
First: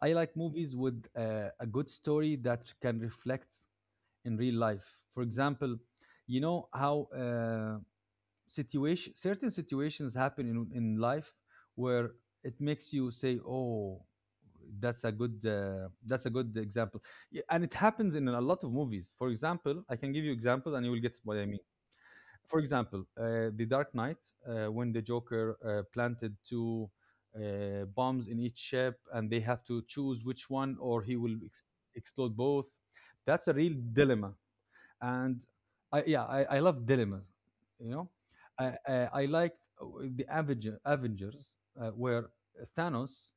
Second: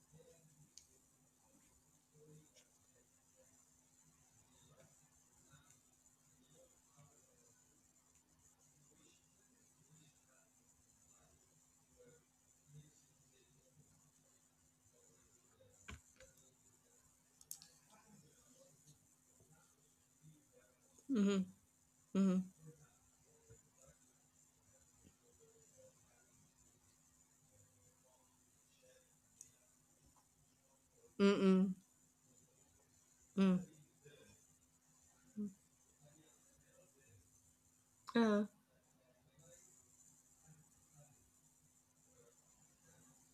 S1: I like movies with a good story that can reflect in real life. For example, you know how uh, situation certain situations happen in life where it makes you say, oh, that's a good example. Yeah, and it happens in a lot of movies. For example, I can give you examples, and you will get what
S2: Mm-hmm.
S1: I mean.
S2: Mm-hmm.
S1: For example, the Dark Knight, when the Joker planted two bombs in each ship, and they have to choose which one, or he will
S2: Mm-mm.
S1: explode both. That's a
S2: Mm.
S1: real dilemma. And yeah, I love dilemmas. You know,
S2: Uh,
S1: I, I, I liked Avengers, where Thanos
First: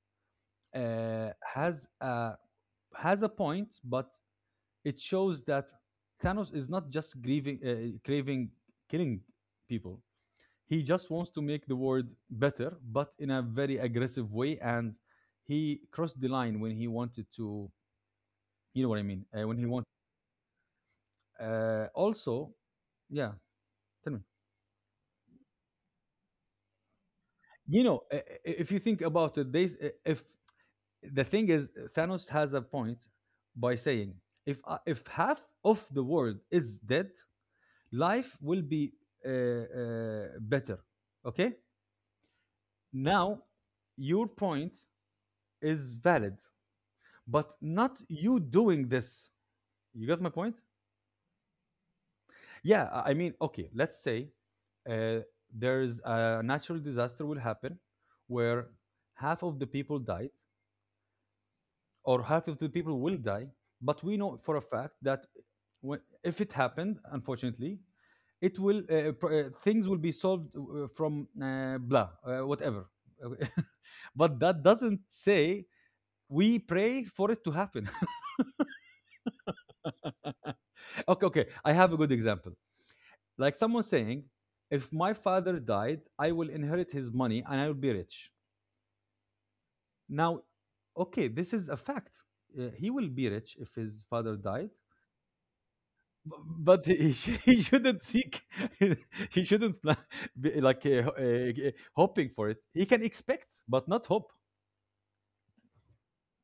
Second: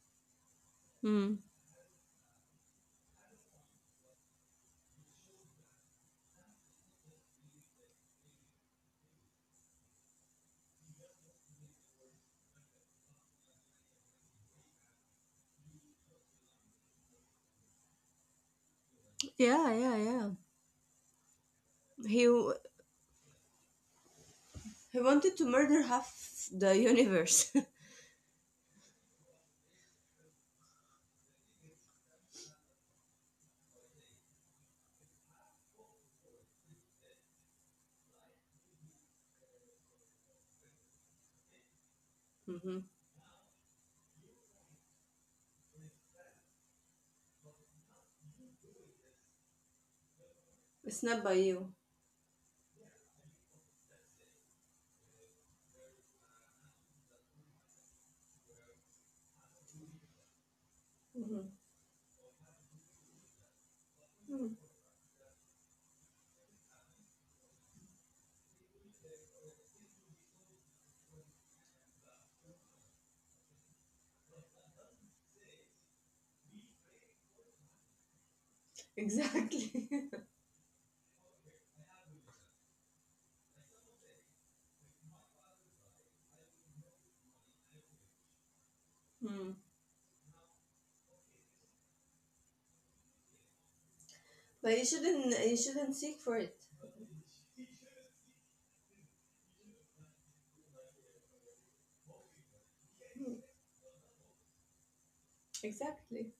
S1: uh,
S2: mm.
S1: has a has a point, but it shows that Thanos is not just grieving, craving killing people. He just wants to make the world better, but in a very aggressive way. And he crossed the line when he wanted to. You know what I mean? When he
S2: Yeah,
S1: wanted.
S2: yeah, yeah. He
S1: Also,
S2: w-
S1: yeah. Tell me.
S2: he wanted to murder half the universe. [LAUGHS]
S1: You know, if you think about it, they if the thing is, Thanos has a point by saying, if half of the world is dead, life will be better. Okay.
S2: Mm-hmm.
S1: Now, your point is valid, but not you doing this. You got my point.
S2: It's not by you.
S1: Yeah, I mean, okay, let's say uh, there's a natural disaster will happen where half of the people died,
S2: Hmm.
S1: or half of the people will die. But we know for a fact that when, if it happened, unfortunately, it will things will be solved from blah whatever. [LAUGHS] But that doesn't say we pray for it to happen.
S2: Exactly. [LAUGHS]
S1: [LAUGHS] Okay, okay. I have a good example. Like someone saying, if my father died, I will inherit his money and I will be rich.
S2: Mm.
S1: Now, okay, this is a fact. He will be rich if his father died.
S2: But you shouldn't seek for it.
S1: But he [LAUGHS] he shouldn't seek. [LAUGHS] He shouldn't be like hoping for it. He can expect, but not hope,
S2: Exactly.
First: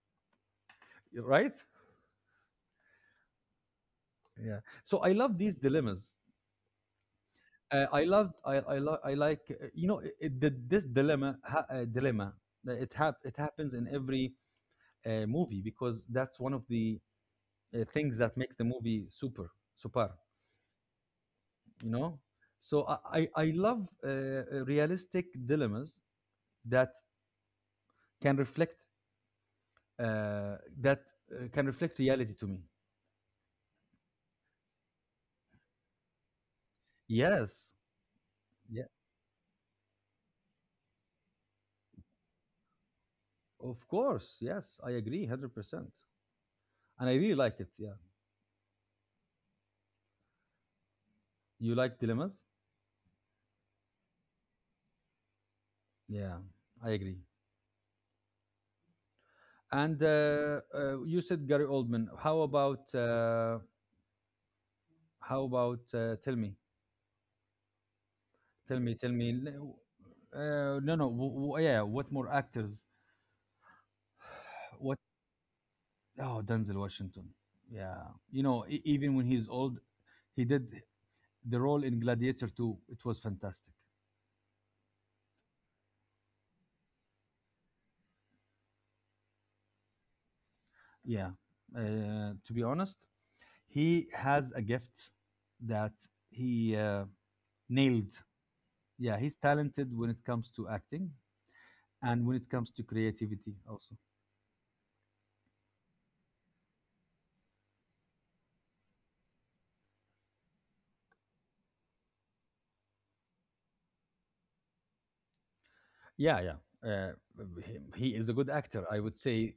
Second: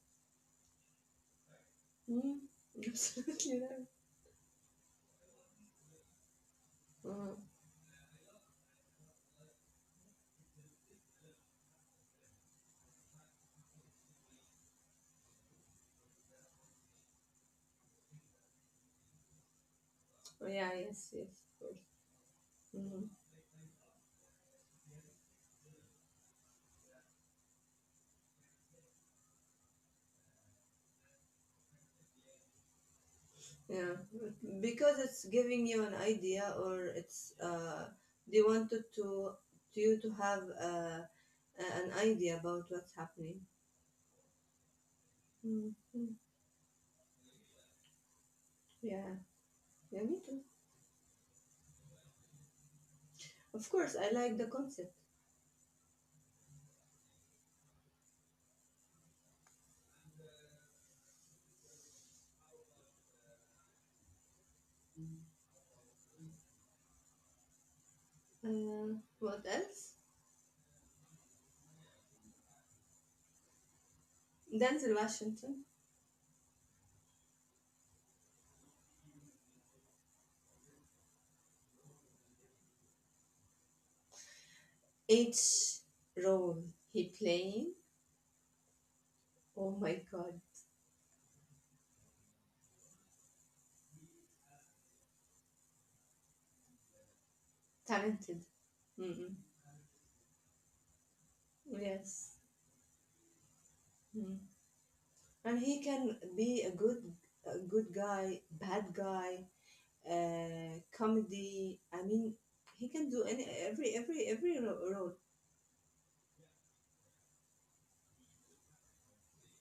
S1: right?
S2: Mm. [LAUGHS] Absolutely right.
S1: Yeah. So I love these dilemmas.
S2: Uh,
S1: I love. I, lo- I like. You know, this dilemma. It happens in every movie because that's one of the things that makes the movie super super.
S2: yeah. Yes. Yes. Of course.
S1: You know. So
S2: Mm-hmm.
S1: I love realistic dilemmas that can reflect that can reflect reality to me.
S2: Yeah, because it's giving you an idea, or it's,
S1: Yes,
S2: they wanted
S1: yeah,
S2: to you to have, an idea about what's happening.
S1: of course, yes, I agree, 100%,
S2: Mm-hmm.
S1: and I really like it. Yeah,
S2: Yeah, yeah, me too.
S1: you like dilemmas?
S2: Of course, I like the concept.
S1: Yeah, I agree. And you said Gary Oldman. How about how about uh, tell me,
S2: Uh,
S1: tell me?
S2: what else?
S1: No, no, yeah. What more actors?
S2: Denzel
S1: What?
S2: Washington.
S1: Oh, Denzel Washington. Yeah, you know, even when he's old, he did the role in Gladiator two. It was fantastic.
S2: Each role he playing, oh my god,
S1: Yeah. To be honest, he has a gift that he nailed.
S2: talented.
S1: Yeah,
S2: Mm-mm.
S1: he's talented when it comes to acting and
S2: Yes,
S1: when it comes to creativity also.
S2: mm. And he can be a good guy, bad guy, comedy. I mean, he can do any every ro- role.
S1: Yeah, yeah. Uh, he, he is a good actor. I would say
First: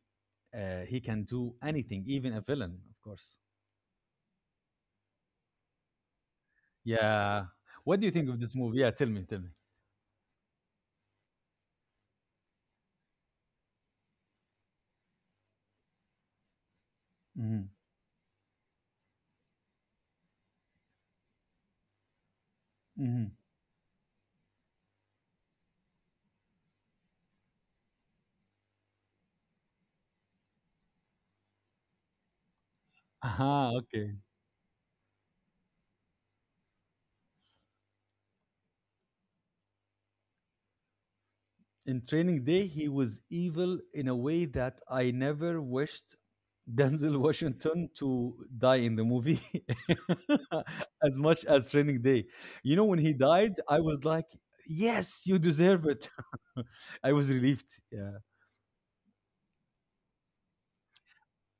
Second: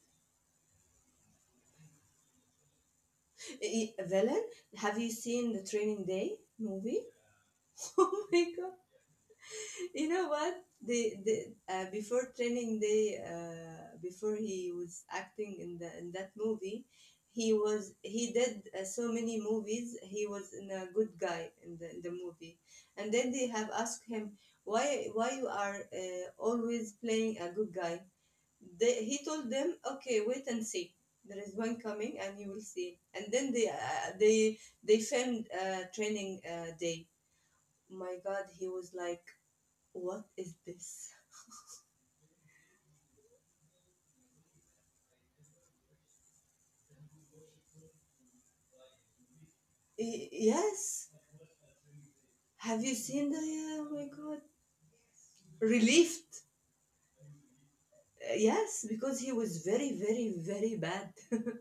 S1: he can do anything, even a villain, of course.
S2: Villain. Have you seen the Training Day movie?
S1: Yeah.
S2: [LAUGHS]
S1: What do you
S2: Oh
S1: think
S2: my
S1: of this
S2: god!
S1: movie? Yeah, tell me, tell me.
S2: You know what? The Before Training Day, before he was acting in the in that movie,
S1: Mm-hmm.
S2: he did so many movies. He was in a good guy in the movie, and
S1: Mm-hmm.
S2: then they have asked him why you are always playing a good guy. They, he told them, okay, wait and see, there is one coming and you will see. And
S1: [LAUGHS]
S2: then
S1: Aha, okay.
S2: they filmed training day. My god, he was like, what is this?
S1: In Training Day, he was evil in a way that I never wished Denzel [LAUGHS] Washington to die in the movie [LAUGHS]
S2: Yes,
S1: as much as Training Day. You know,
S2: have you
S1: when he
S2: seen the,
S1: died, I
S2: oh
S1: was
S2: my
S1: like,
S2: god,
S1: yes, you deserve it.
S2: relieved.
S1: [LAUGHS] I was relieved. Yeah.
S2: Yes, because he was very bad.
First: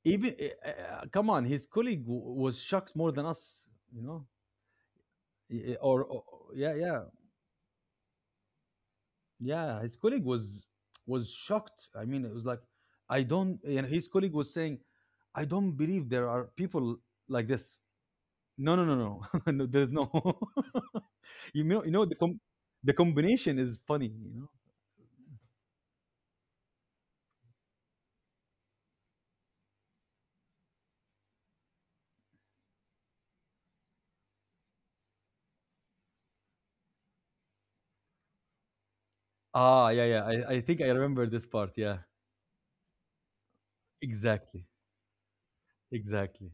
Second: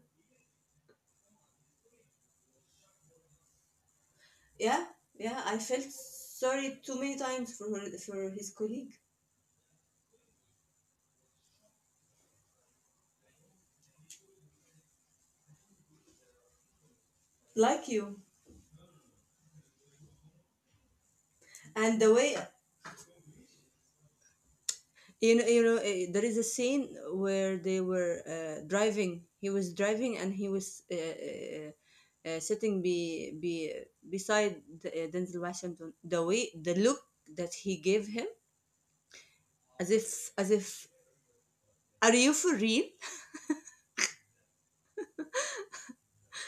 S1: Even, come on, his colleague was shocked more than us, you know?
S2: [LAUGHS] Yeah, yeah, I
S1: Y- eh,
S2: felt
S1: Or, or, yeah,
S2: sorry too
S1: yeah.
S2: many times for her, for his colleague,
S1: Yeah, his colleague was shocked. I mean, it was like, I don't. And his colleague was saying, I don't believe there are people like this.
S2: like you.
S1: No, no, no, no. [LAUGHS] No there's no. [LAUGHS] You know,
S2: And the way,
S1: the combination is funny. You know.
S2: you know, there is a scene where they were driving he was driving and he was sitting be beside Denzel Washington. The way the look that he gave him,
S1: Ah,
S2: as
S1: yeah, yeah.
S2: if, as
S1: I think I
S2: if,
S1: remember this part. Yeah,
S2: are you for real?
S1: exactly, exactly.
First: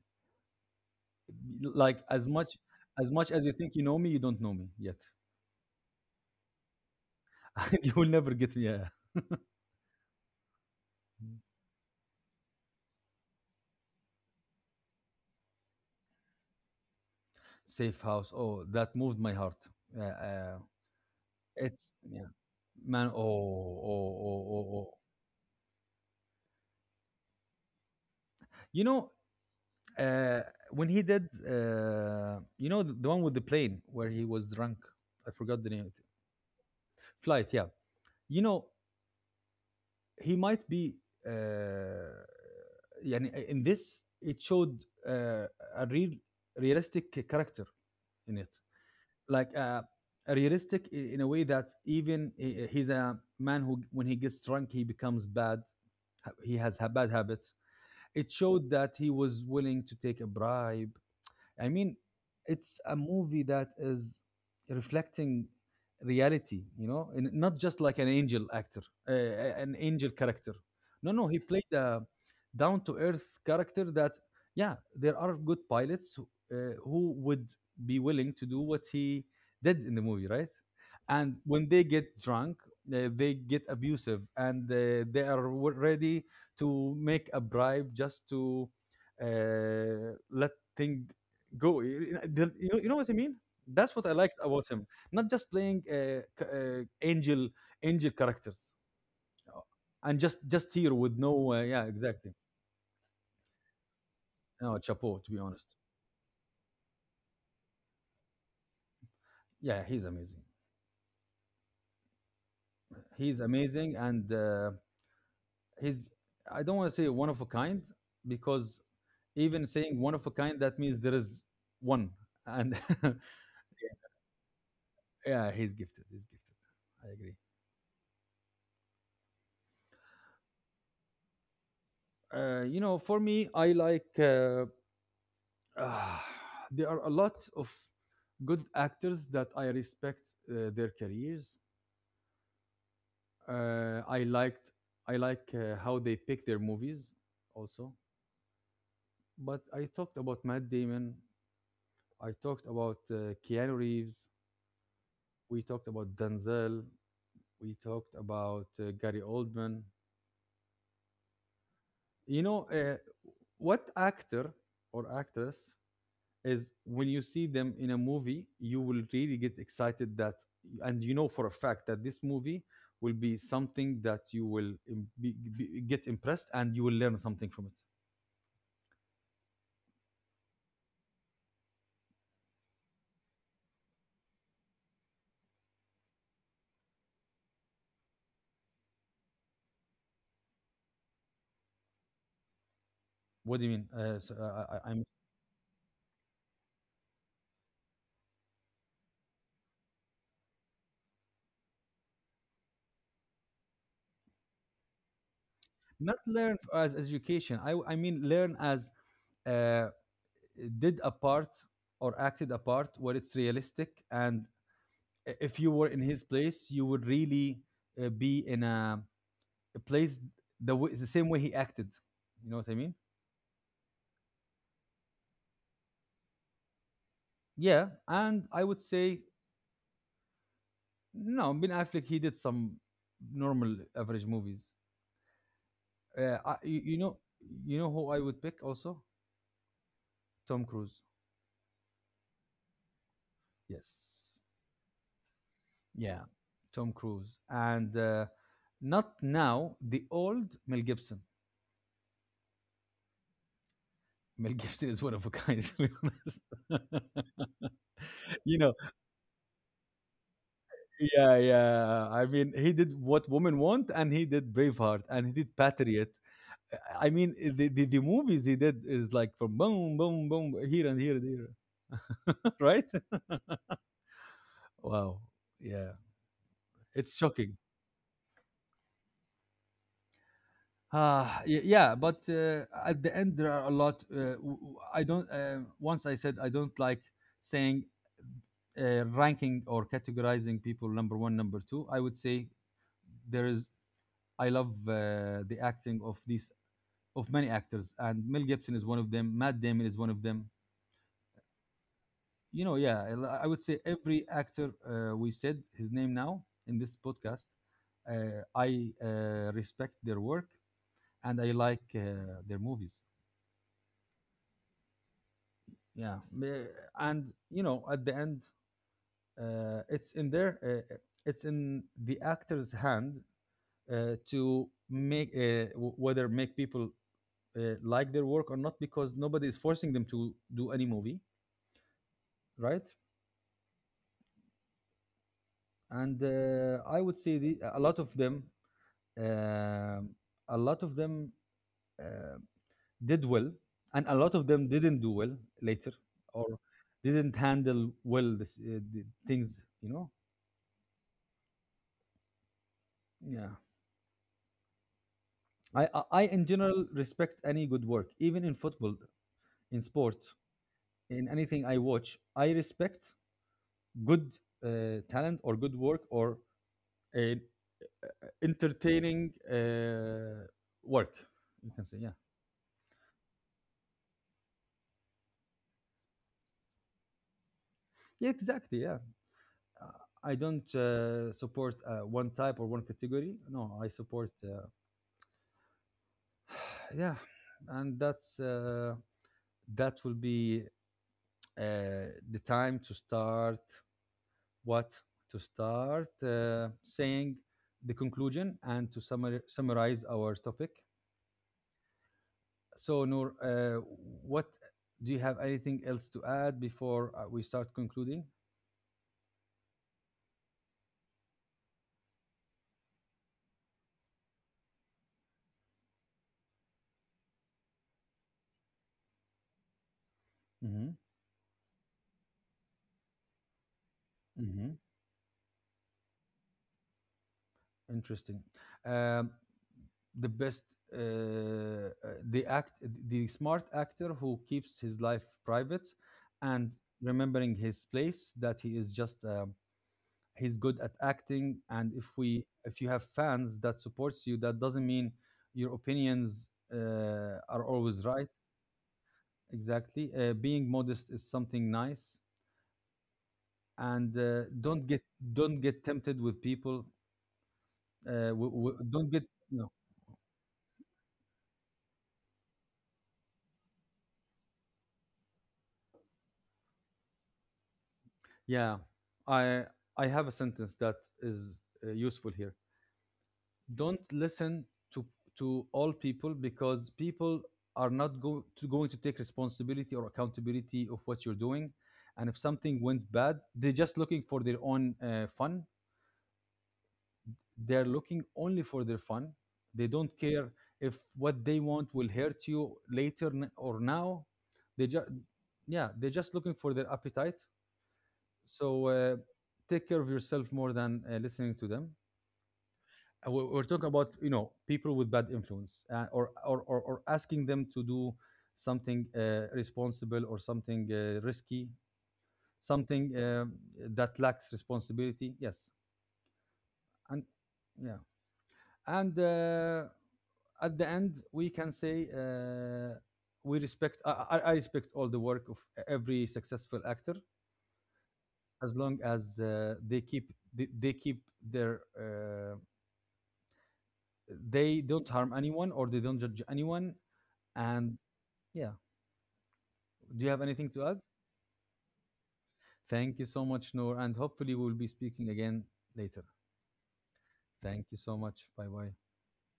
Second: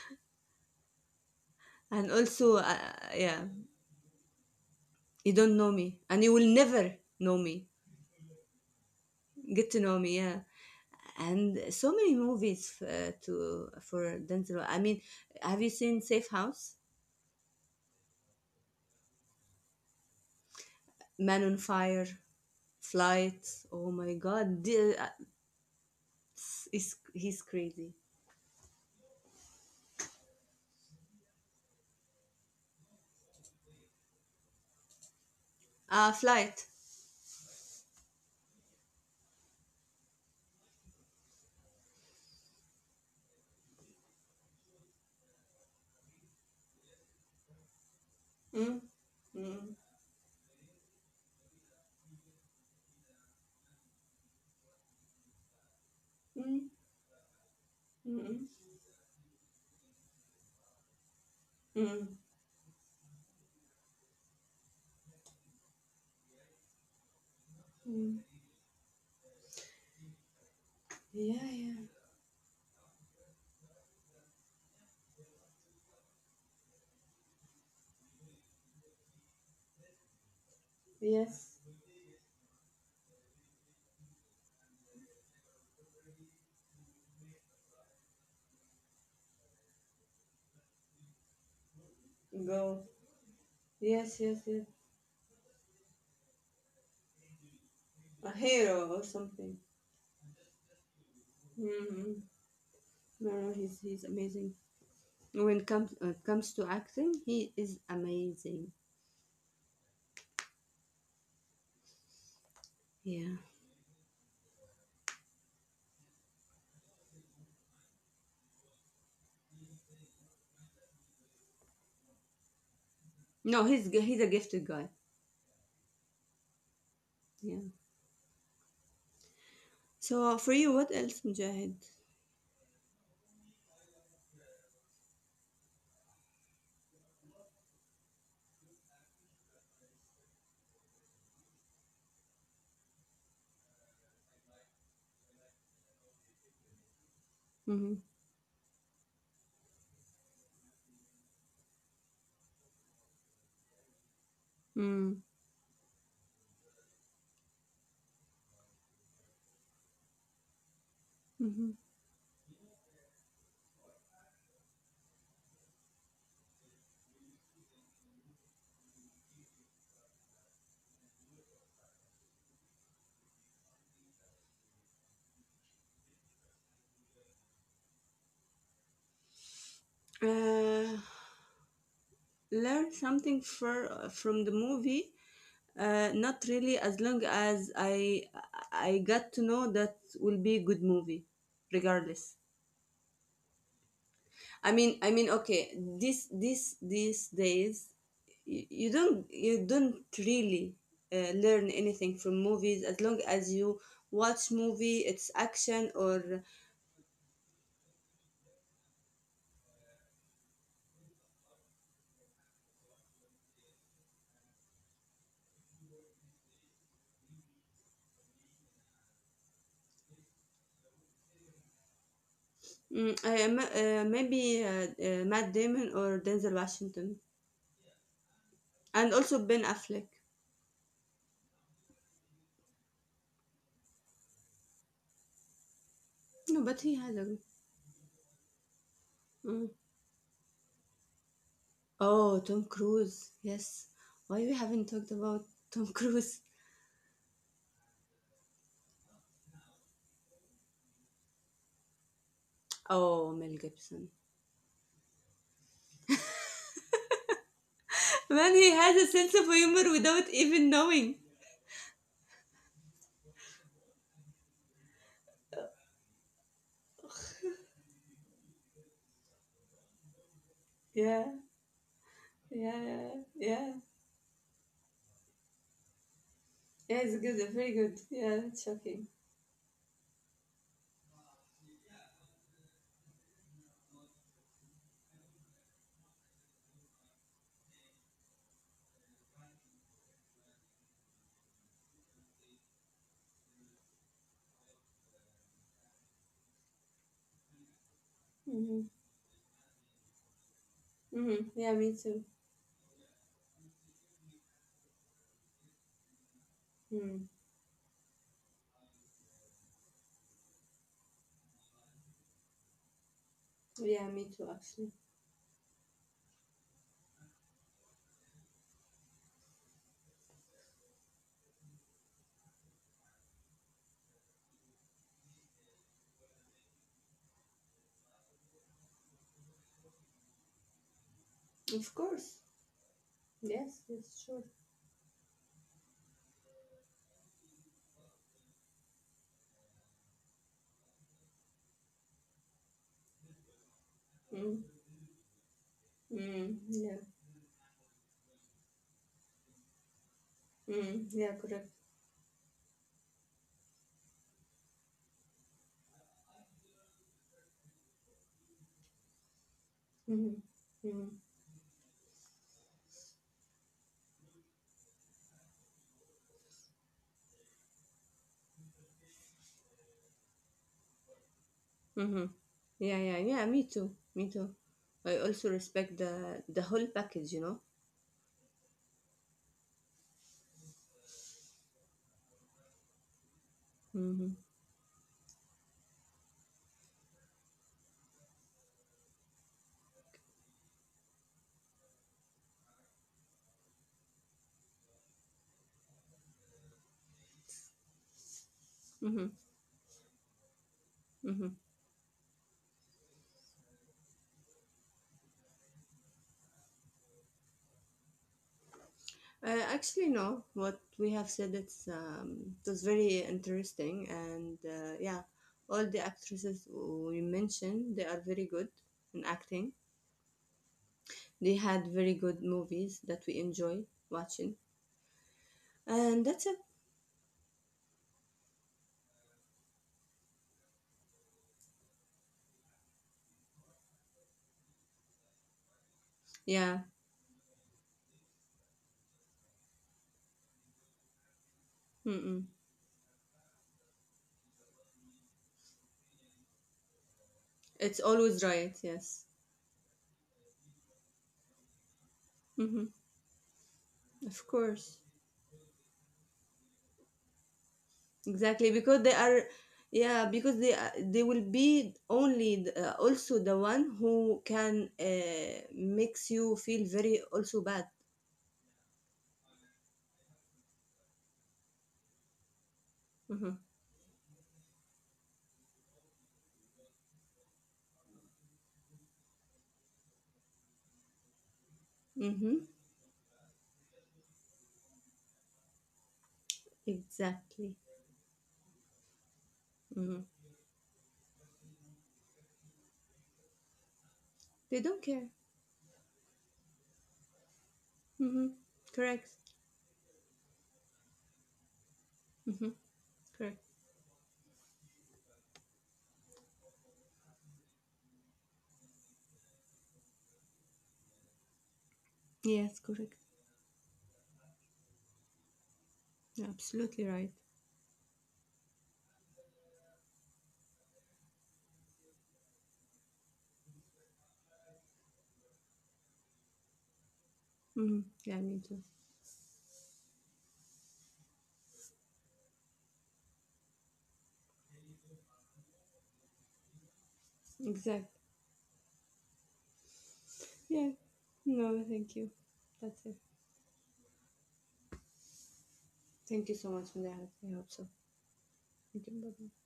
S2: [LAUGHS]
S1: Like
S2: And also,
S1: as much
S2: yeah,
S1: as you think you know me, you don't know me yet.
S2: you don't know me and you will never know me,
S1: [LAUGHS] You will never get me. Yeah.
S2: get to know me. Yeah, and so many movies, to for Denzel, I mean, have you seen Safe House,
S1: Safe house. Oh, that moved my heart. Uh, uh,
S2: Man on
S1: It's
S2: Fire,
S1: yeah, man. Oh,
S2: Flight? Oh
S1: oh,
S2: my
S1: oh,
S2: God,
S1: oh, oh.
S2: is, he's crazy.
S1: You know, uh, when he did, you know, the one with the plane where he was drunk. I forgot the name. Of it.
S2: Flight.
S1: Flight, yeah. You know, he might be. Uh, يعني in this, it showed uh, a realistic character in it,
S2: Mm,
S1: like
S2: mm,
S1: a realistic in a way that even he's a man who, when he gets drunk, he becomes bad. He
S2: mm,
S1: has bad habits. It
S2: mm,
S1: showed that he was willing to take a bribe. I mean,
S2: mm,
S1: it's a movie that is reflecting reality, you know, and not just like an
S2: mm.
S1: angel actor, an angel character. No, no, he
S2: Yeah,
S1: played
S2: yeah.
S1: a down to earth character that, yeah, there are good pilots who would be willing to do what he did in the movie, right? And
S2: Yes.
S1: when they get drunk, they get abusive and they are ready to make a bribe just to let thing go
S2: Go.
S1: you know what I mean. That's what I
S2: Yes,
S1: liked
S2: yes, yes.
S1: about him, not just playing angel
S2: A
S1: characters
S2: hero or something.
S1: you know, and just here with no yeah
S2: Mm-hmm.
S1: exactly.
S2: No, no, he's amazing.
S1: No chapeau, to be honest.
S2: When it comes to acting, he is amazing.
S1: Yeah, he's amazing,
S2: Yeah.
S1: he's amazing. And he's, I don't want to say one of a kind, because even saying one of a kind that means there is one. And [LAUGHS]
S2: No, he's a gifted guy.
S1: yeah, he's gifted, he's gifted, I agree.
S2: Yeah. So for you, what else, Mujahid?
S1: You know, for me, I like [SIGHS] Ah, there are a lot of good actors that I respect their careers. Uh, I liked I like how they pick their movies
S2: Mm-hmm.
S1: also. But I talked about Matt Damon. I talked about Keanu Reeves.
S2: Mm-hmm.
S1: We talked about Denzel. We talked about Gary Oldman. You know, what actor or actress is when you see them in a movie, you will really get excited that, and you know for a fact that this movie will be something that you will get impressed and you will learn something from it.
S2: Uh, Learn something for, from the movie. Not really. As long as I got to know that will be a good movie, regardless.
S1: What do you mean?
S2: I
S1: I'm
S2: mean, okay, This these days, you don't really learn anything from movies. As long as you watch movie, it's action
S1: not
S2: or
S1: learn as education. I mean learn as uh, did a part or acted a part where it's realistic, and if you were in his place, you would really be in a. It plays the way, the same way he acted. You know what I mean?
S2: mm, maybe Matt Damon or Denzel Washington,
S1: Yeah, and I would
S2: and
S1: say
S2: also Ben Affleck.
S1: no. Ben Affleck he did some normal average movies.
S2: No, but he
S1: You
S2: has
S1: know,
S2: a.
S1: you know who I would pick also.
S2: Mm.
S1: Tom Cruise.
S2: Oh, Tom Cruise. Yes. Why
S1: Yes,
S2: we haven't talked about Tom
S1: yeah,
S2: Cruise?
S1: Tom Cruise, and not now the old Mel Gibson.
S2: Oh, Mel Gibson.
S1: Mel [LAUGHS] Gibson is one of a kind, [LAUGHS] to be honest.
S2: Man,
S1: [LAUGHS] You
S2: he
S1: know,
S2: has a sense of humor without even knowing.
S1: yeah, yeah. I mean, he did what women want, and he did Braveheart, and he did Patriot. I mean, the movies he did is like from boom, boom, boom, here and here
S2: Yeah,
S1: and here, [LAUGHS]
S2: yeah,
S1: right?
S2: yeah, yeah.
S1: Wow. Yeah.
S2: Yeah, it's
S1: It's
S2: good,
S1: shocking.
S2: very good. Yeah, it's shocking.
S1: Ah, y- yeah, but at the end, there are a lot. I don't, once I said I don't like saying ranking or categorizing people number one, number two. I would say there is, I love the acting of these, of many actors, and Mel Gibson
S2: Mm-hmm.
S1: is one of them, Matt Damon is one of them,
S2: Mm-hmm. Yeah, me too.
S1: you know. Yeah, I would say every actor we said his name now in this
S2: Mm.
S1: podcast. I respect their work and I like their movies.
S2: Yeah, me too, actually.
S1: yeah me- and you know at the end uh, it's in there. uh, uh, it's in the actor's hand to make whether make people like their work or not, because nobody is forcing them to do any movie,
S2: Of course.
S1: right?
S2: Yes, yes, sure.
S1: And I would say a lot of them, Um, a lot of them uh, did well, and a lot of
S2: Mm.
S1: them didn't do well later, or
S2: Mm. Yeah.
S1: didn't handle well this, the things, you know?
S2: Mm. Yeah, correct.
S1: Yeah. I, in general, respect any good work, even in football, in sport,
S2: Mm-hmm. Mm-hmm.
S1: in anything I watch. I respect good talent or good work or uh, entertaining work, you can say. Yeah.
S2: Mhm. Yeah, yeah, yeah. Me too. Me too. I also respect the whole package, you know.
S1: Yeah, exactly. Yeah. uh, I don't support one type or one category. No, I
S2: Mhm.
S1: support yeah, and that's that will be the time to start what to start saying the conclusion and to
S2: Mhm.
S1: summarize our topic.
S2: Mhm.
S1: So Noor, what do you have anything else to add before we start concluding?
S2: Actually, no. What we have said, it's it was very interesting, and yeah, all the actresses we mentioned, they are very good in acting. They had very good movies that we enjoy watching,
S1: Hmm.
S2: and that's it.
S1: Interesting. Um, the best, uh, uh, the act, the smart actor who keeps his life private, and
S2: Yeah.
S1: remembering his place. That he is just he's good at acting. And
S2: Mm-mm.
S1: if you have fans that supports you, that doesn't mean your opinions are
S2: It's
S1: always right.
S2: always right. Yes.
S1: Exactly. Being modest is something nice,
S2: Mhm.
S1: and
S2: Of course.
S1: don't get tempted with people.
S2: Exactly, because they
S1: Don't get,
S2: are,
S1: no.
S2: yeah, because they are, they will be only also the one who can makes you feel very also bad.
S1: Yeah, I I have a sentence that is useful here.
S2: Hmm.
S1: Don't listen to to all people, because people are not go to, going to take responsibility or accountability of what you're doing. And if
S2: Mm-hmm.
S1: something went bad, they're just looking for their own fun.
S2: Exactly.
S1: They're looking only for their fun. They don't
S2: Hmm.
S1: care if what they want will hurt you later or now.
S2: They
S1: They
S2: don't
S1: just,
S2: care.
S1: yeah, they're just looking for their appetite.
S2: Mm-hmm.
S1: So
S2: Correct.
S1: take care of yourself more than listening to them.
S2: Hmm. Correct.
S1: We're talking about you know people with bad influence, or asking them to do something responsible or something risky,
S2: Yes, correct.
S1: something that lacks responsibility. Yes,
S2: You're absolutely
S1: and
S2: right.
S1: yeah, and at the end we can say we respect. I respect all the work of every successful actor,
S2: Mm-hmm. Yeah, me too.
S1: as long as they keep their. They don't harm anyone or they don't judge anyone. And
S2: Exact.
S1: yeah, do you have anything
S2: Yeah.
S1: to add?
S2: No, thank you. That's it.
S1: Thank you so much, Noor. And hopefully, we'll be speaking again later.
S2: Thank you so much, for Minaya. I hope so.
S1: Thank you so much. Bye bye.
S2: Thank you. Bye-bye.